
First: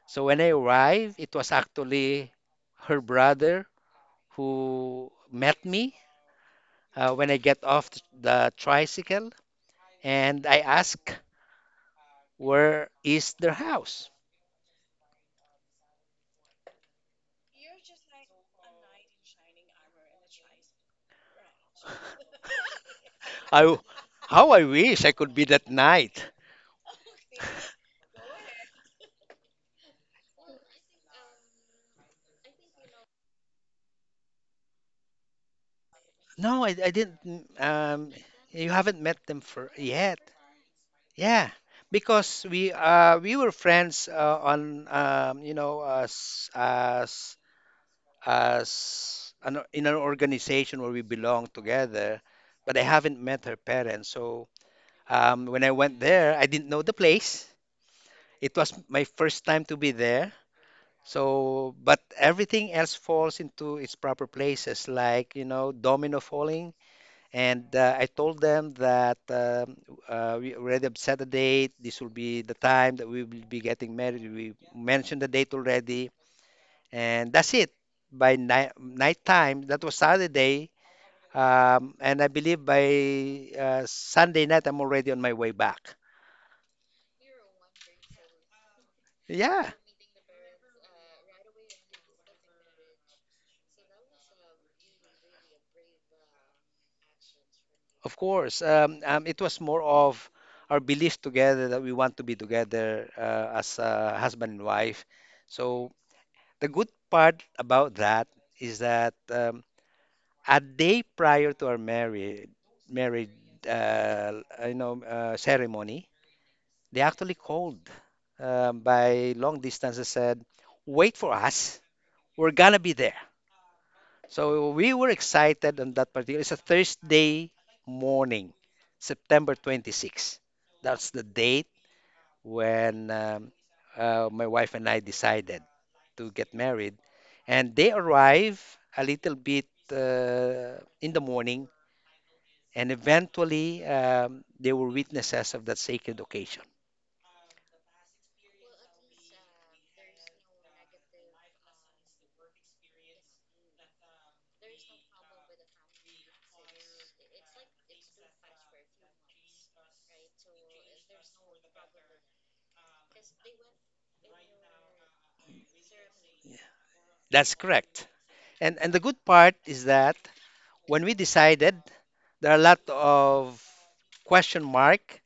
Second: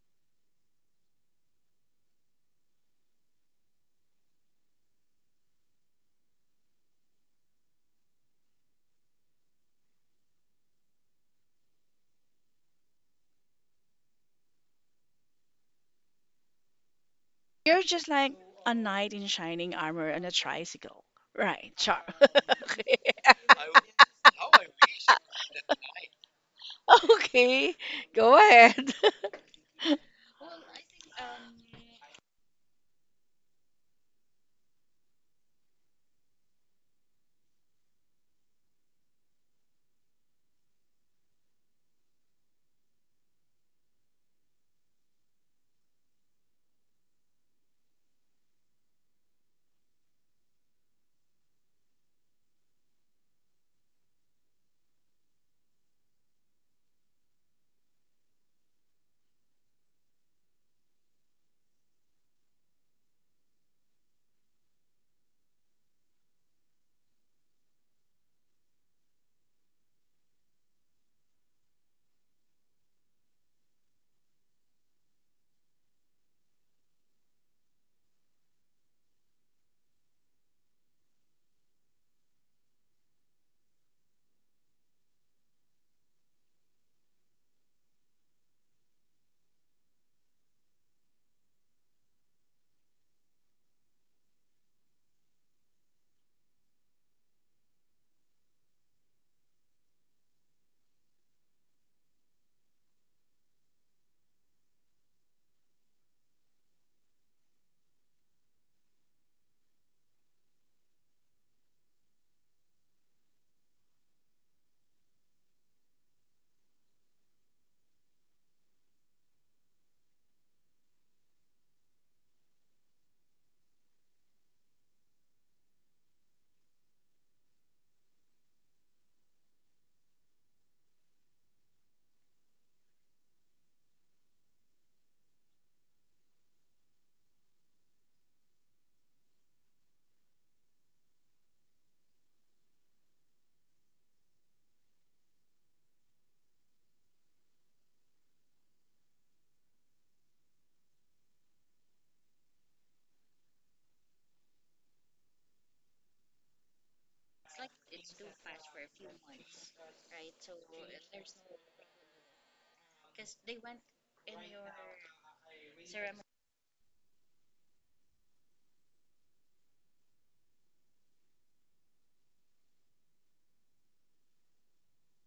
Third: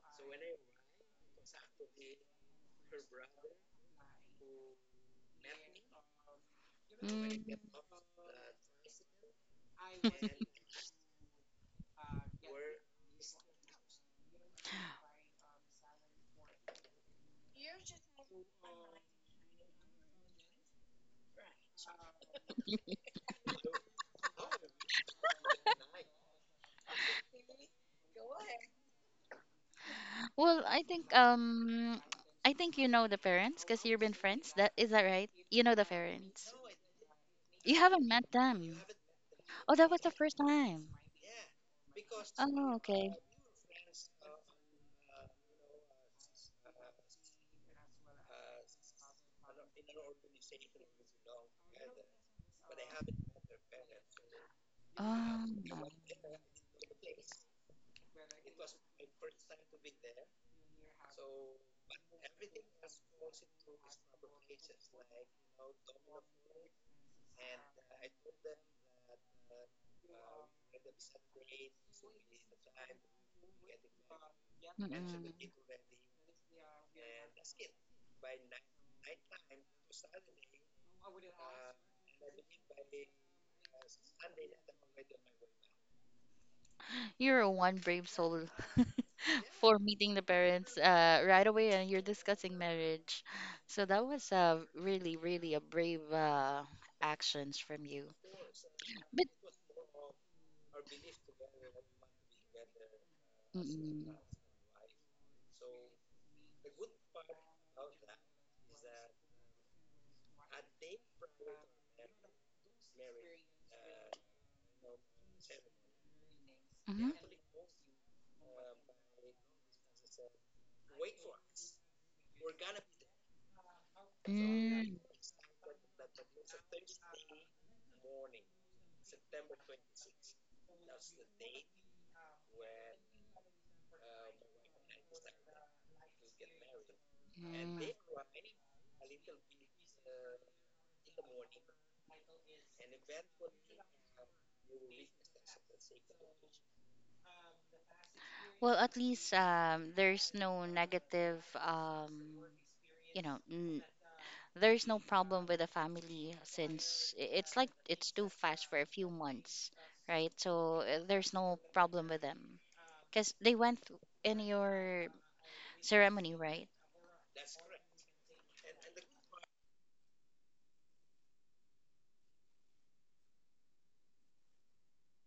Speaker 2: So when I arrived, it was actually her brother who met me when I
Speaker 3: Mm.
Speaker 2: get off the tricycle, and I asked, where is their house?
Speaker 1: You're just like a knight in shining armor on a tricycle. Right, Char. okay.
Speaker 2: I w- how I wish I could be that night.
Speaker 1: Okay, go ahead.
Speaker 3: Well, I think um I think you know the parents because you've been friends. That is that right? You know the parents.
Speaker 2: No, I didn't.
Speaker 3: You haven't met
Speaker 2: You
Speaker 3: them.
Speaker 2: haven't met them for
Speaker 3: Oh, that was the
Speaker 2: yet.
Speaker 3: first time.
Speaker 2: Yeah, because we
Speaker 3: Oh, okay.
Speaker 2: uh we were friends on, you know, in an organization where we belong together, but I haven't met her parents. So
Speaker 3: Oh,
Speaker 2: when I
Speaker 3: no.
Speaker 2: went there, I didn't know the place. It was my first time to be there. So, but everything else falls into its proper places, like, you know, domino falling. And I told them that we already have set a date. This will be the time that we will be getting married. We mentioned the
Speaker 3: Mm-mm.
Speaker 2: date already, and that's it. By nighttime, that was Saturday, and I believe by Sunday night, I'm already on my way back.
Speaker 3: You're one brave soul
Speaker 2: Yeah.
Speaker 3: for meeting the parents right away, and you're discussing marriage. So that was really, really a brave actions from you.
Speaker 2: Of course,
Speaker 3: But
Speaker 2: it was more of our belief together that we want to be together as
Speaker 3: mm-mm.
Speaker 2: a husband and wife. So the good part about that is that a day prior to our marriage, uh, you know, ceremony, they
Speaker 3: Hmm.
Speaker 2: actually called by long distance and said, "Wait for us. We're gonna be there." So we
Speaker 3: Mm.
Speaker 2: were excited on that particular. It's a Thursday morning, September 26. That's the date when my wife and I decided to get married. And they
Speaker 3: Mm.
Speaker 2: arrive a little bit in the morning, and eventually they were witnesses of that sacred occasion.
Speaker 3: Well, at least there's no negative, you know, n there's no problem with the family since it's like it's too fast for a few months, right? So there's no problem with them because they went in your ceremony, right?
Speaker 2: That's correct. And the good part is that when we decided, there are a lot of question mark,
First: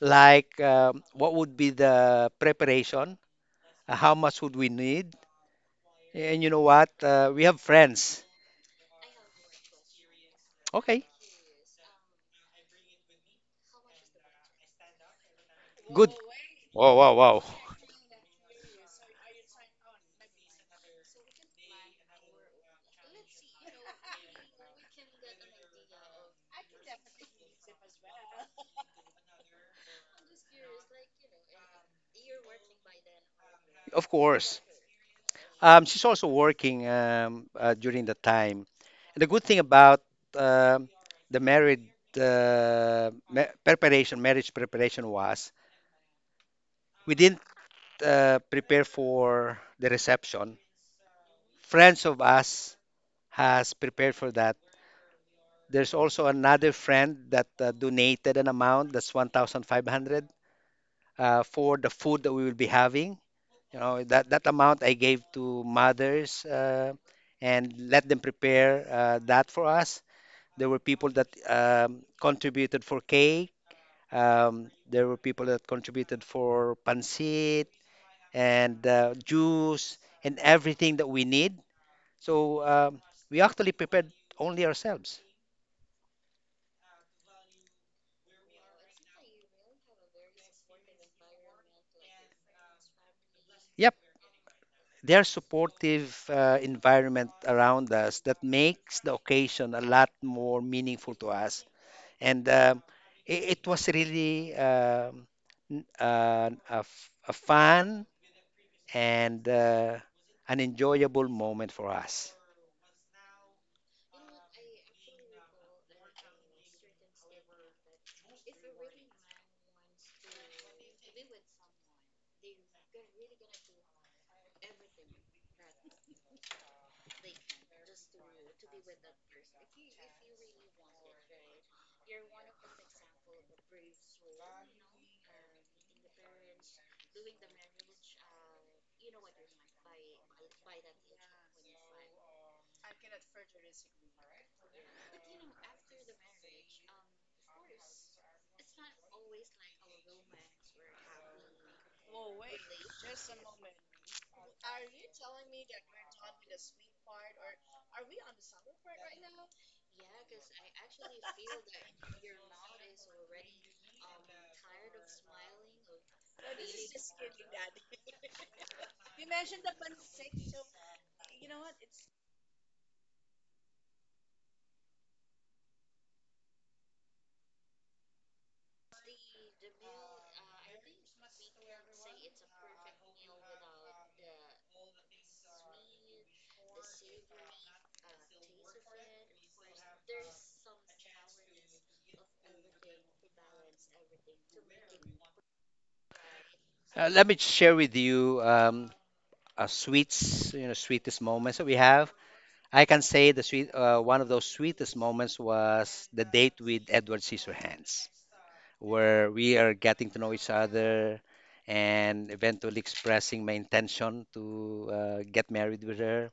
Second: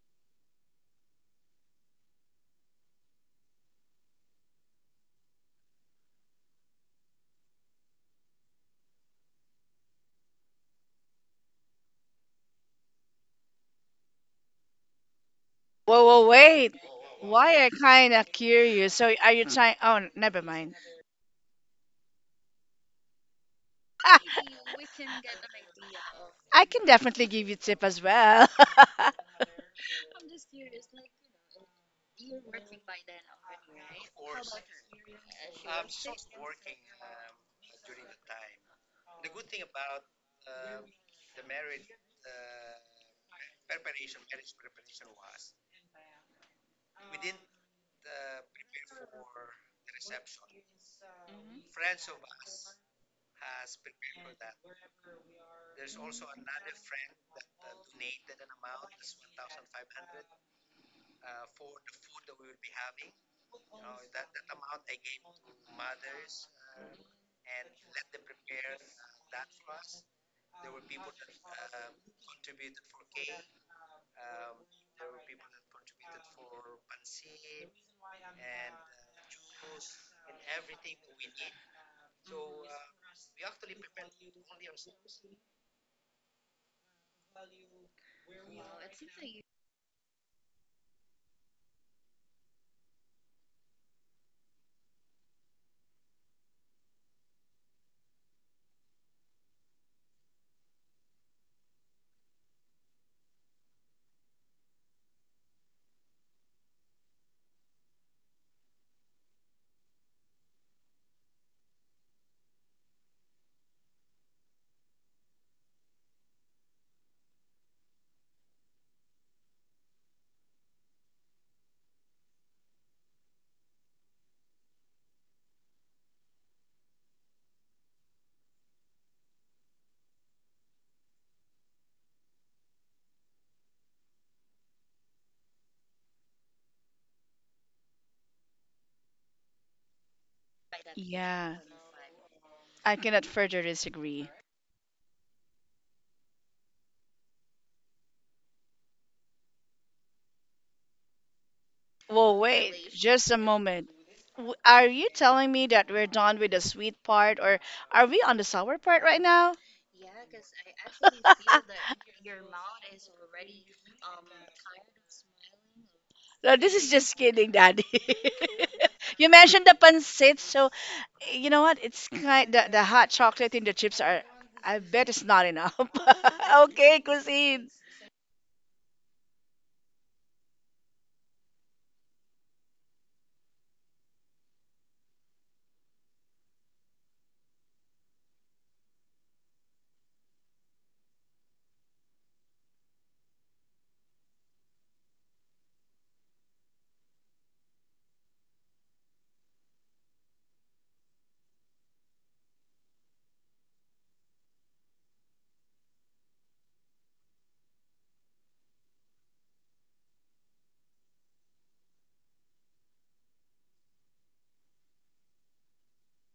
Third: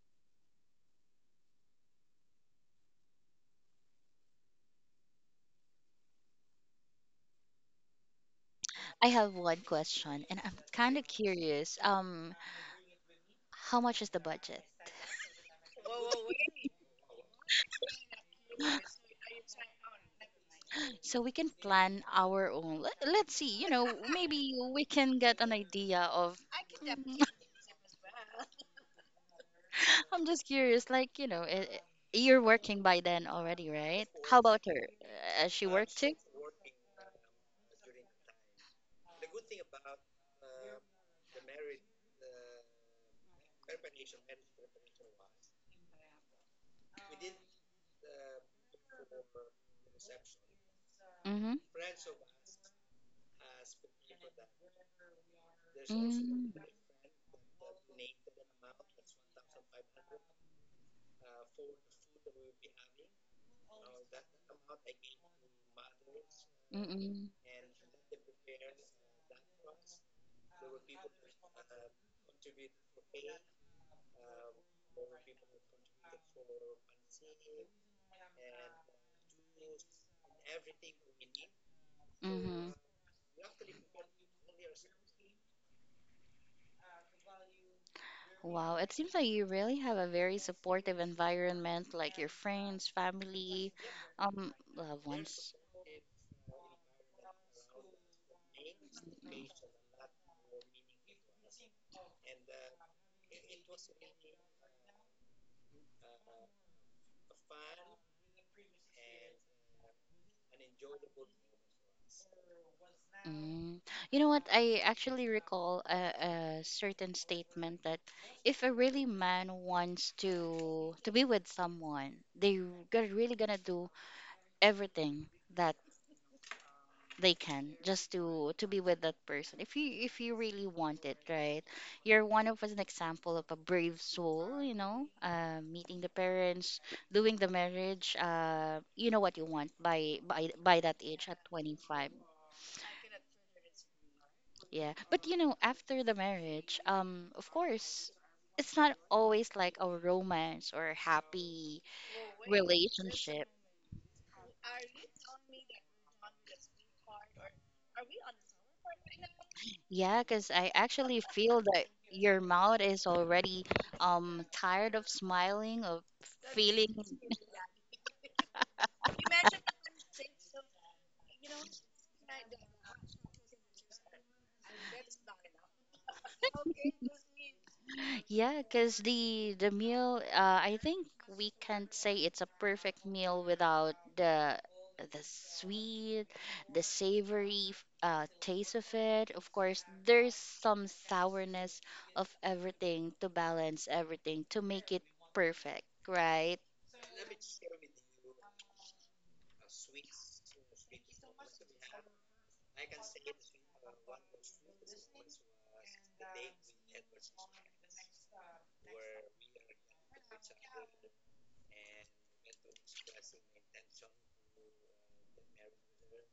Speaker 2: like what would be the preparation, uh, how much would we need, and you know what, we have friends.
Speaker 3: I have one question and I'm kind
Speaker 2: Okay,
Speaker 3: of curious. How much is the budget?
Speaker 1: Whoa,
Speaker 2: good.
Speaker 1: whoa, wait.
Speaker 2: Wow, wow, wow.
Speaker 1: Why I kind of curious. So are you trying? Oh, never mind.
Speaker 3: So we can plan our own. Let's see, you know, maybe we can get an idea of.
Speaker 1: I can definitely give you tip as well.
Speaker 3: I'm just curious, like, you know, you're working by then already, right?
Speaker 2: Of
Speaker 3: How
Speaker 2: course.
Speaker 3: about her? She worked
Speaker 2: She's
Speaker 3: too?
Speaker 2: also working during the time. And the good thing about um the preparation, marriage preparation was, we didn't prepare for the reception.
Speaker 3: Mm-hmm.
Speaker 2: Friends of us has prepared for that. There's also
Speaker 3: Mm.
Speaker 2: another friend that donated an amount that's 1,500, for the food that we will be having. You know, that amount I gave to mothers,
Speaker 3: Mm-mm.
Speaker 2: and let them prepare that for us. There were people that contributed for cake. There were people that contributed for pancit and juice and everything that we need. So
Speaker 3: Mm-hmm.
Speaker 2: um, we actually prepared only ourselves.
Speaker 3: Wow, it seems like you really have a very supportive environment, like your friends, family, loved
Speaker 2: Their
Speaker 3: ones.
Speaker 2: supportive environment around us that makes the occasion a lot more meaningful to us. And It was really a fun and an enjoyable moment for us.
Speaker 3: Mm. You know what? I actually recall a certain statement that if a really man wants to be with someone, they are really gonna do everything that they can just to be with that person. If you really want it, right? You're one of us an example of a brave soul. You know, meeting the parents, doing the marriage. You know what you want by that age at
Speaker 1: yeah,
Speaker 3: 25.
Speaker 1: I cannot further disagree.
Speaker 3: Yeah, but you know, after the marriage, of course, it's not always like a romance or happy
Speaker 1: Well, wait, just a
Speaker 3: relationship.
Speaker 1: moment. W- Are you telling me that we're done with the sweet part, or are we on the sour part right now?
Speaker 3: Yeah, because I actually feel that your mouth is already tired of smiling, of
Speaker 1: No, this is
Speaker 3: feeling.
Speaker 1: just kidding, Daddy. You mentioned the pancit, so you know what? It's kind the hot chocolate in the chips are. I bet it's not enough. Okay, cuisine.
Speaker 3: Yeah, because the meal, I think we can't say it's a perfect meal without the sweet, the savory taste of it. Of course, there's some sourness of everything to balance everything to make it perfect, right?
Speaker 2: Let me share with you a sweets, you know, sweetest moments that we have. I can say the sweet, one of those sweetest moments was the date with Edward Scissorhands, where we are getting to know each other and eventually expressing my intention to get married with her,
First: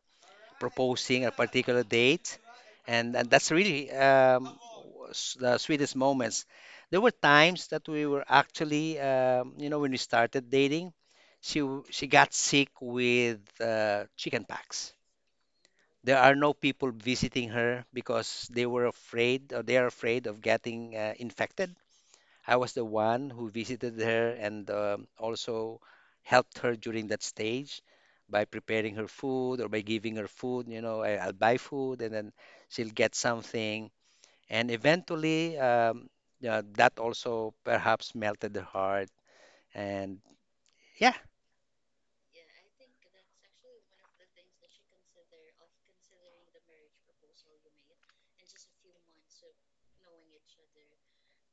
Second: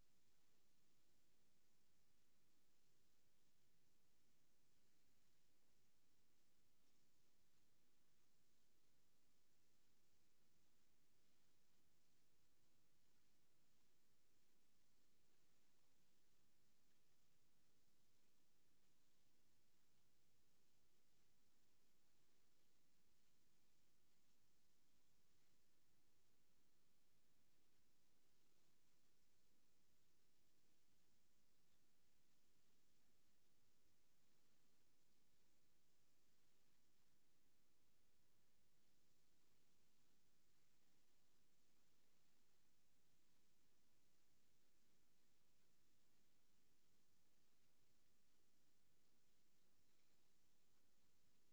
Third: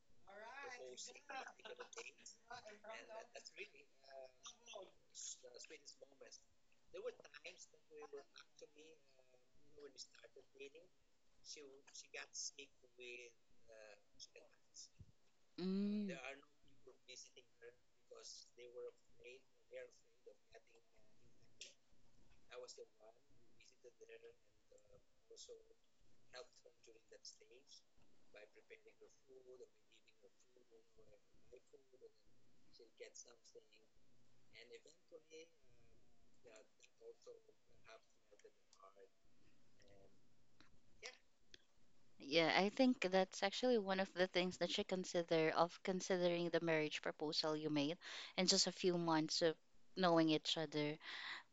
Speaker 2: proposing a particular date. And that's really the sweetest moments. There were times that we were actually, you know, when we started dating, she got sick with chicken pox.
Speaker 3: Mm.
Speaker 2: There are no people visiting her because they were afraid or they are afraid of getting infected. I was the one who visited her and also helped her during that stage by preparing her food or by giving her food. You know, I'll buy food and then she'll get something. And eventually, yeah, that also perhaps melted her heart. And yeah,
Speaker 3: Yeah, I think that's actually one of the things that you consider of considering the marriage proposal you made in just a few months of knowing each other.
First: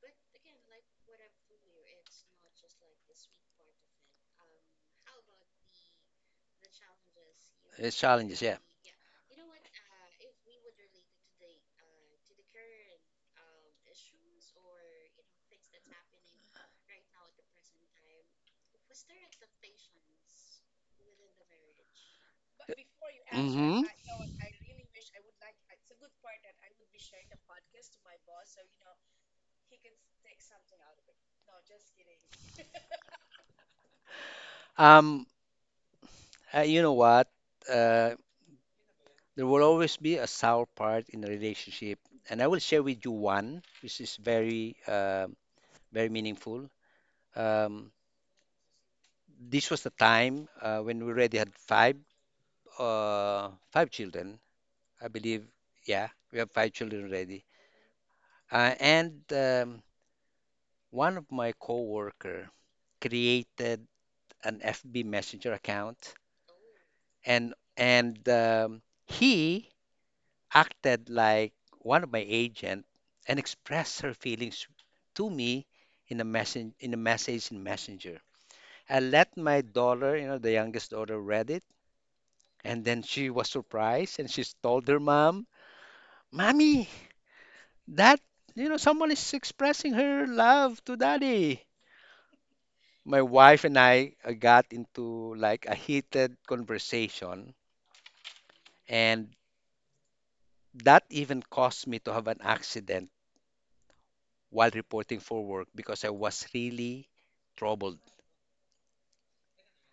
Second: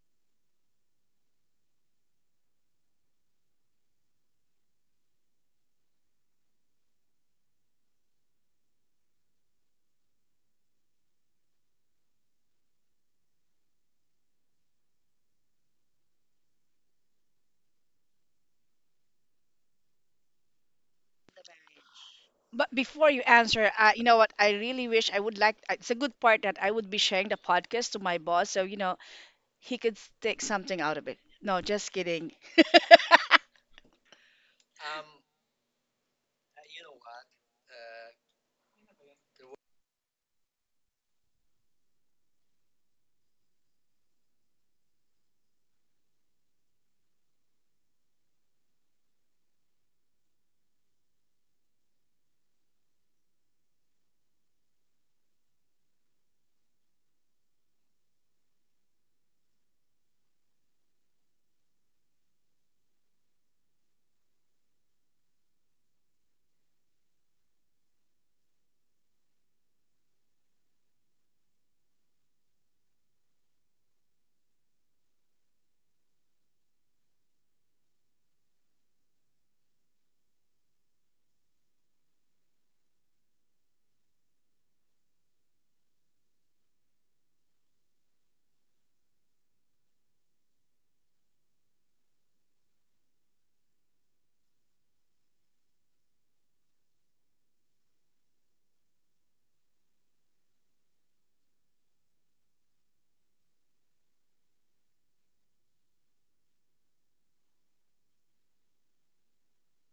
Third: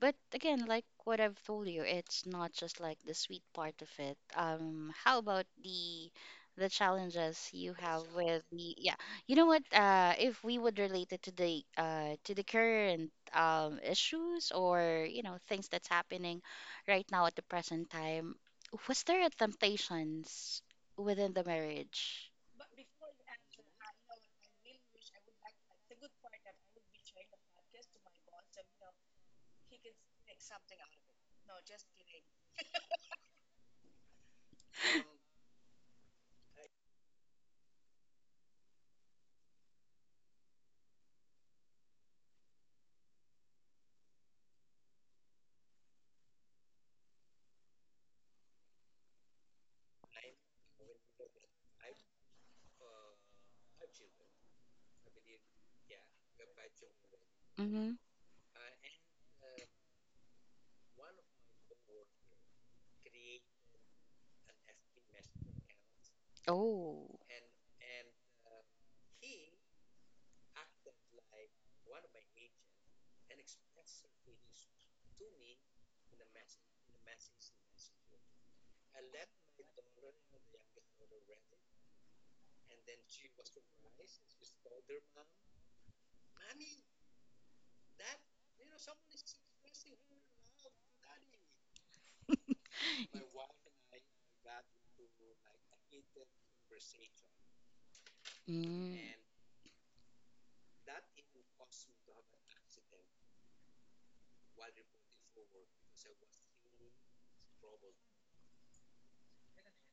Speaker 3: But again, like what I've told you, it's not just like the sweet part of it. How about the challenges you
Speaker 2: it's
Speaker 3: have
Speaker 2: challenges.
Speaker 3: with
Speaker 2: Yeah.
Speaker 3: the yeah. You know what? If we would relate it to the current issues or you know things that's happening right now at the present time, was there a temptations within the marriage?
Speaker 1: But before you answer,
Speaker 2: Hmm.
Speaker 1: you know what? I really wish I would like. It's a good part that I would be sharing the podcast to my boss, so you know he could s- take something out of it. No, just kidding.
Speaker 2: Um, you know what? Uh, There will always be a sour part in a relationship, and I will share with you one which is very, very meaningful. Um, this was the time when we already had five children, I believe. Yeah, we have five children already.
Speaker 3: Mm-hmm.
Speaker 2: And one of my coworker created an FB Messenger account,
Speaker 3: Oh.
Speaker 2: and he acted like one of my agent and expressed her feelings to me in a message in a message in messenger. I let my daughter, you know, the youngest daughter, read it, and then she was surprised and she told her mom, "Mommy, that, you know, someone is expressing her love to Daddy." My wife and I got into like a heated conversation,
Speaker 3: Mm.
Speaker 2: and that even caused me to have an accident while reporting for work because I was really troubled.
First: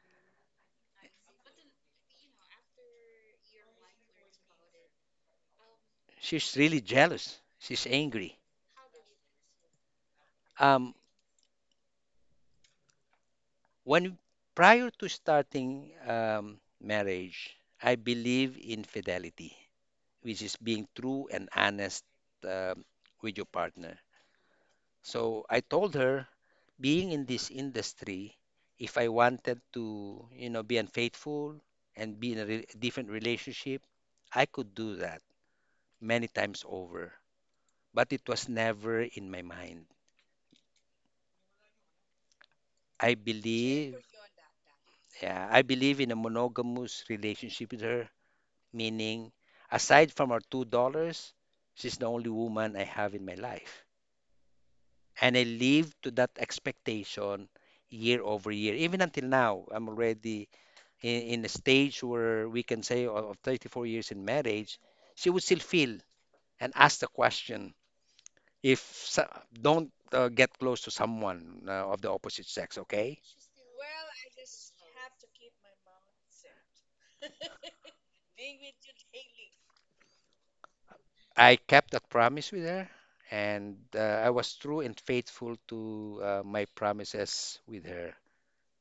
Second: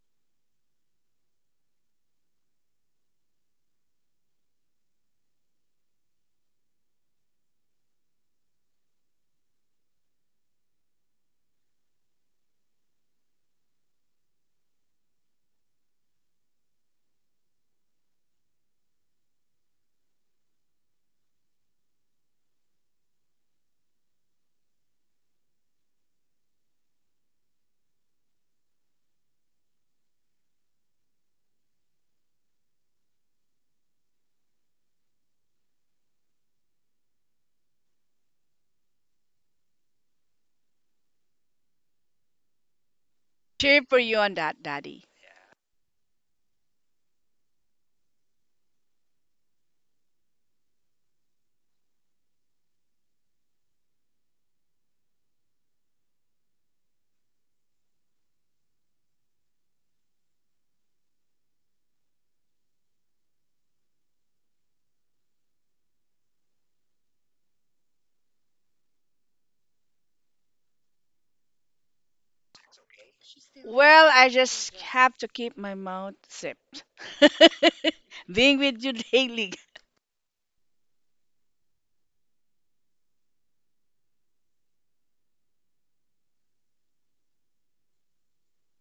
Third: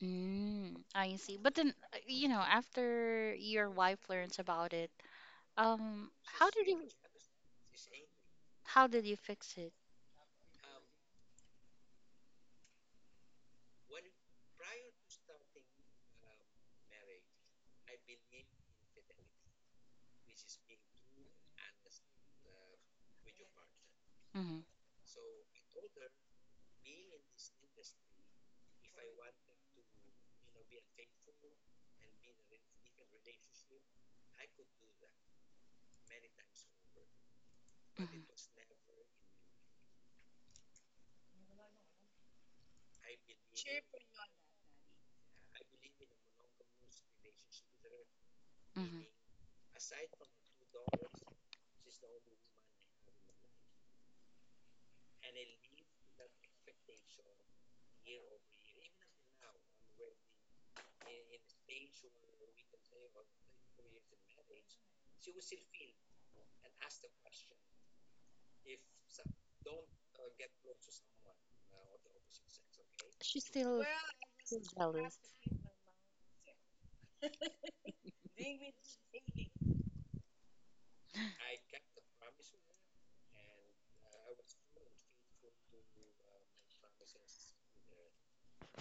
Speaker 3: Mm, I see. But then, you know, after your wife learns about it, um, how
Speaker 2: She's
Speaker 3: did
Speaker 2: really
Speaker 3: you
Speaker 2: jealous. She's angry.
Speaker 3: how did you fix it?
Speaker 2: Um, when prior to starting marriage, I believe in fidelity, which is being true and honest um with your partner.
Speaker 3: Mm-hmm.
Speaker 2: So I told her, being in this industry, if I wanted to, you know, be unfaithful and be in a different relationship, I could do that many times over, but it was
Speaker 3: Mm-hmm.
Speaker 2: never in my mind. I
Speaker 1: Cheer for
Speaker 2: believe,
Speaker 1: you on that, Daddy.
Speaker 2: yeah, I believe in a monogamous relationship with her,
Speaker 3: Mm-hmm.
Speaker 2: meaning aside from our $2, she's the only woman I have in my life. And I live to that expectation year over year. Even until now, I'm already in a stage where we can say of 34 years in marriage, she would still feel and ask the question if so- don't get close to someone of the opposite sex, okay?
Speaker 3: She's still
Speaker 1: Well, I
Speaker 3: feels
Speaker 1: just have
Speaker 3: jealous.
Speaker 1: to keep my mouth zipped. Being with you daily.
Speaker 2: I kept that promise with her, and I was true and faithful to my promises with her.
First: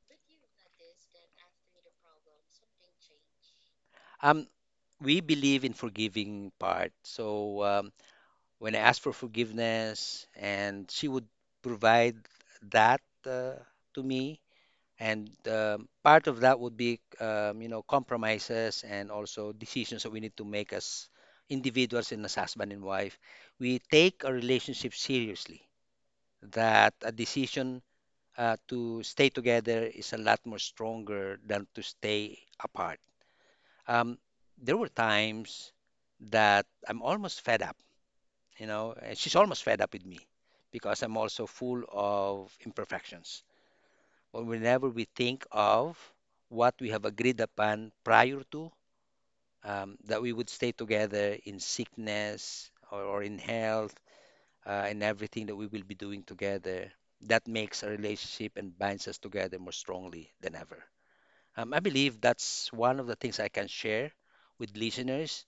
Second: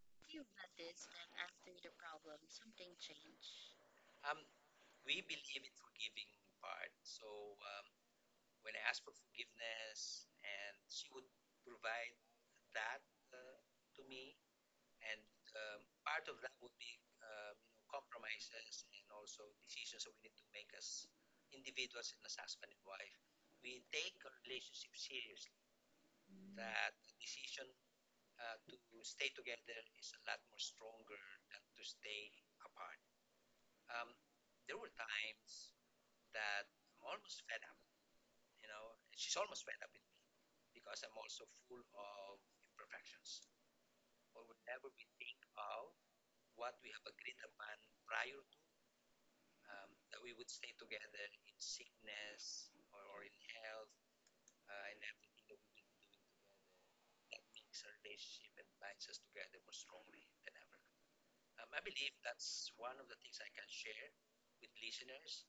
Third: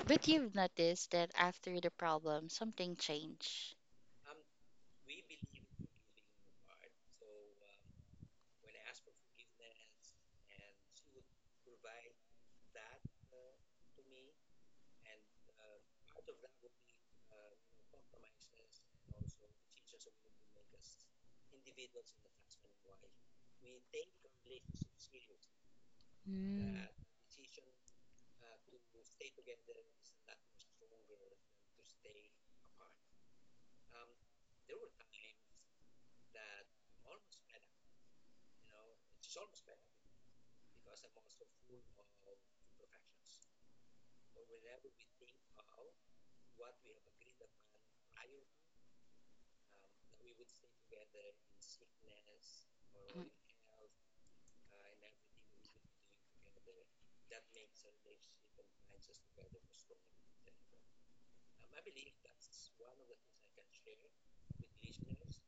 Speaker 3: But you've noticed that after the problem, something changed.
Speaker 2: Um, we believe in forgiving part. When I asked for forgiveness, and she would provide that to me, and part of that would be, you know, compromises and also decisions that we need to make as individuals and as husband and wife. We take our relationship seriously.
Speaker 3: Mm.
Speaker 2: That a decision to stay together is a lot more stronger than to stay apart. Um, there were times that I'm almost fed up, you know, and she's almost fed up with me because I'm also full of imperfections. But whenever we think of what we have agreed upon prior to, that we would stay together in sickness or
Speaker 3: Mm.
Speaker 2: in health and everything that we will be doing together, that makes a relationship and binds us together more strongly than ever. I believe that's one of the things I can share with listeners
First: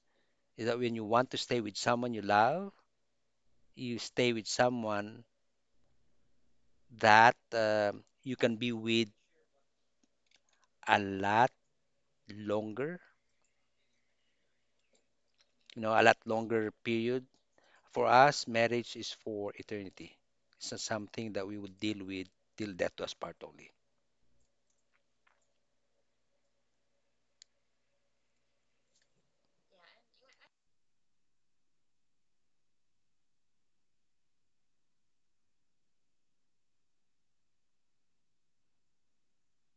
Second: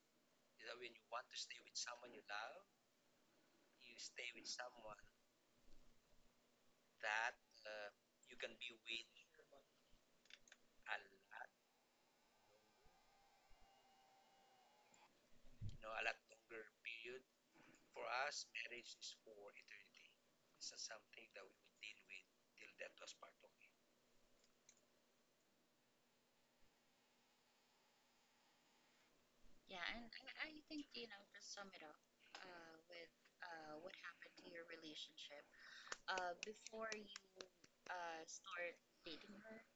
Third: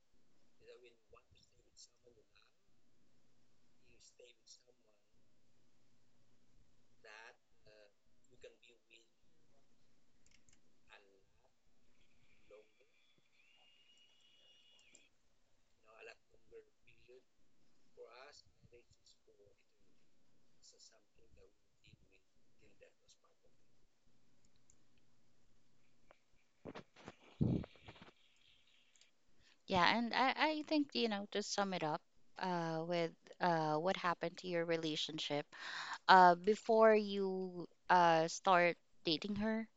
Speaker 2: is that when you want to stay with someone you love, you stay with someone that you can be with a lot longer, you know, a lot longer period. For us, marriage is for eternity. It's not something that we would deal with till death do us part only.
Speaker 3: Yeah, and I think, you know, to sum it up with what happened to your relationship, before you start dating her,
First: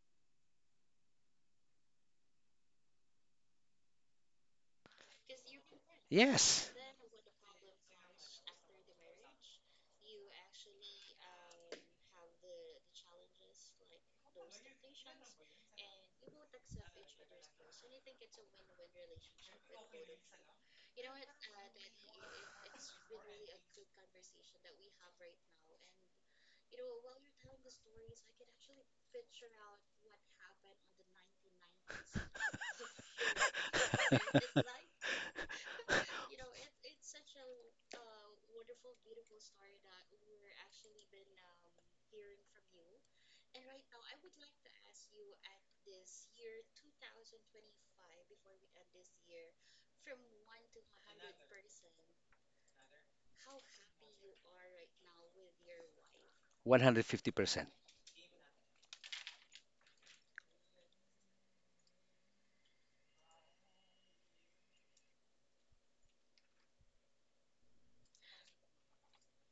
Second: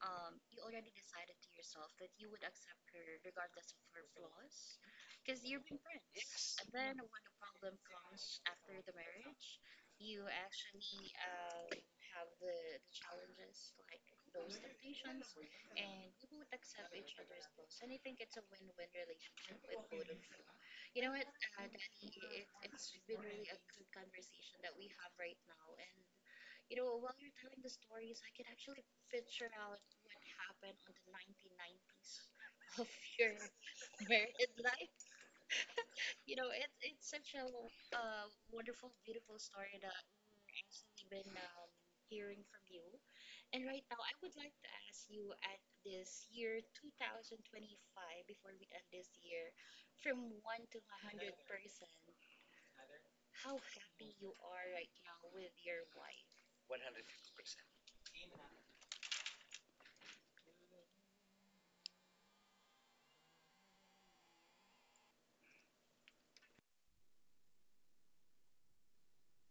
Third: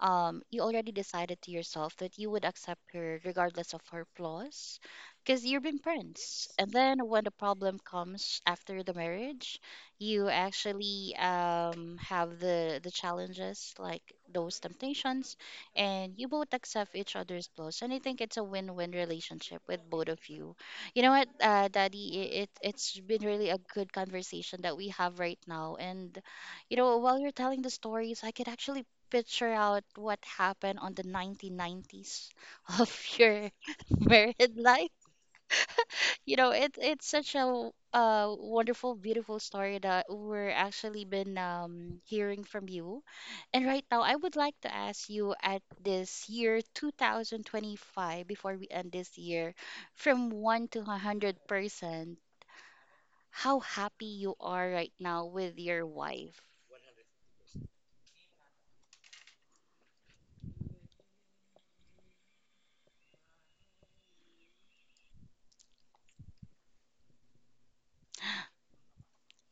Speaker 3: you already decided to yourself that you would accept her regardless of her flaws because you've been friends. And
Speaker 2: Yes,
Speaker 3: then when the problem comes after the marriage, you actually have the challenges, like those temptations, and you both accept each other's flaws. And I think it's a win win relationship with both of you. You know what, Daddy, it's been really a good conversation that we have right now. And you know, while you're telling the stories, I could actually picture out what happened on the 1990s of your married life. You know, it's such a wonderful, beautiful story that we're actually been hearing from you. And right now, I would like to ask you at this year 2025, before we end this year, from 1 to 100%, how happy you are right now with your wife.
Speaker 2: 150%.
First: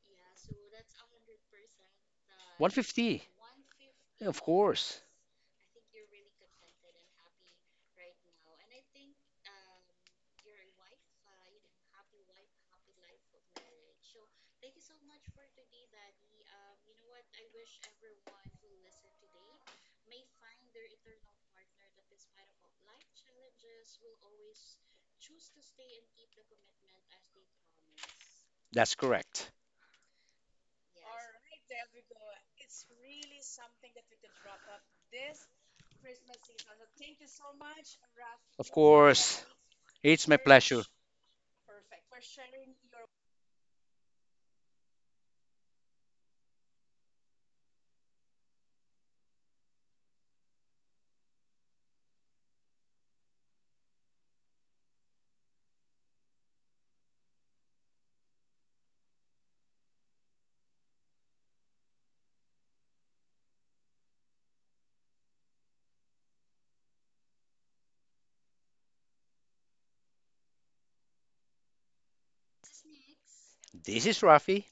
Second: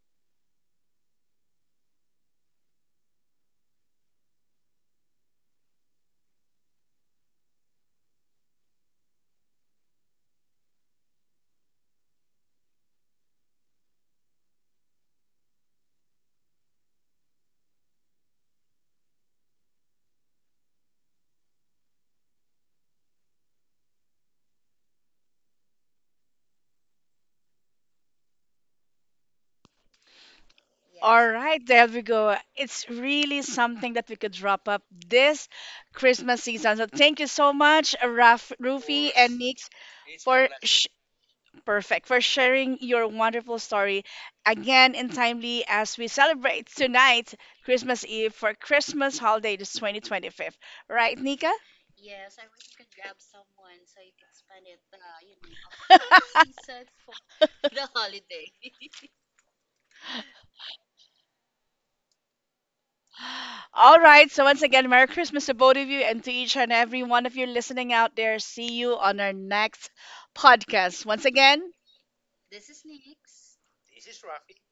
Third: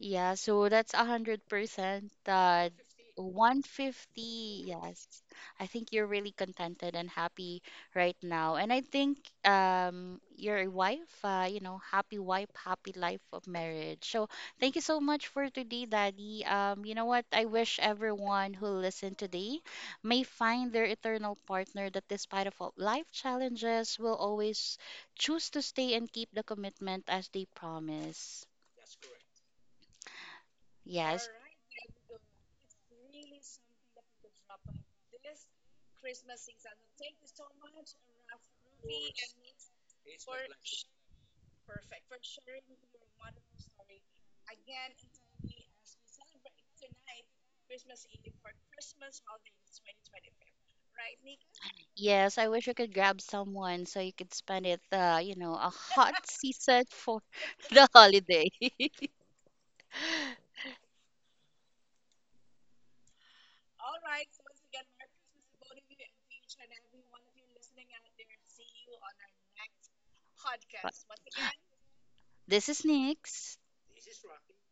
Speaker 3: Yeah, so that's 100%.
Speaker 2: 150, of
Speaker 3: 150,
Speaker 2: course.
Speaker 3: yes. I think you're really contented and happy right now. And I think your wife, you know, happy wife, happy life of marriage. So thank you so much for today, Daddy. You know what? I wish everyone who listened today may find their eternal partner that despite of all life challenges will always choose to stay and keep the commitment as they promise.
Speaker 2: That's correct.
Speaker 1: All
Speaker 3: Yes.
Speaker 1: right, there we go. It's really something that we could wrap up this Christmas season. So thank you so much, Raf, Of
Speaker 2: Of
Speaker 1: Rufi, and course.
Speaker 2: course,
Speaker 1: Nix,
Speaker 2: it's my
Speaker 1: for
Speaker 2: pleasure.
Speaker 1: sh- perfect for sharing your wonderful story again in timely as we celebrate tonight, Christmas Eve for Christmas holiday, this 2025. Right, Nika?
Speaker 3: Yes, I wish I could grab someone so you could spend it, you know, a hot season for the holiday.
Speaker 1: All right. So once again, Merry Christmas to both of you and to each and every one of you listening out there. See you on our next podcast. Once again,
Speaker 3: This is Nyx.
Speaker 2: This is Rafi,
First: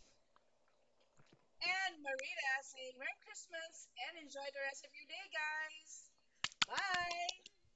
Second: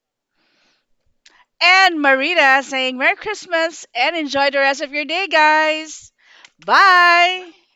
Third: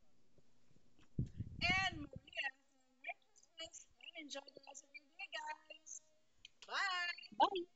Speaker 1: and Marita saying Merry Christmas and enjoy the rest of your day, guys. Bye.
Speaker 3: Bye.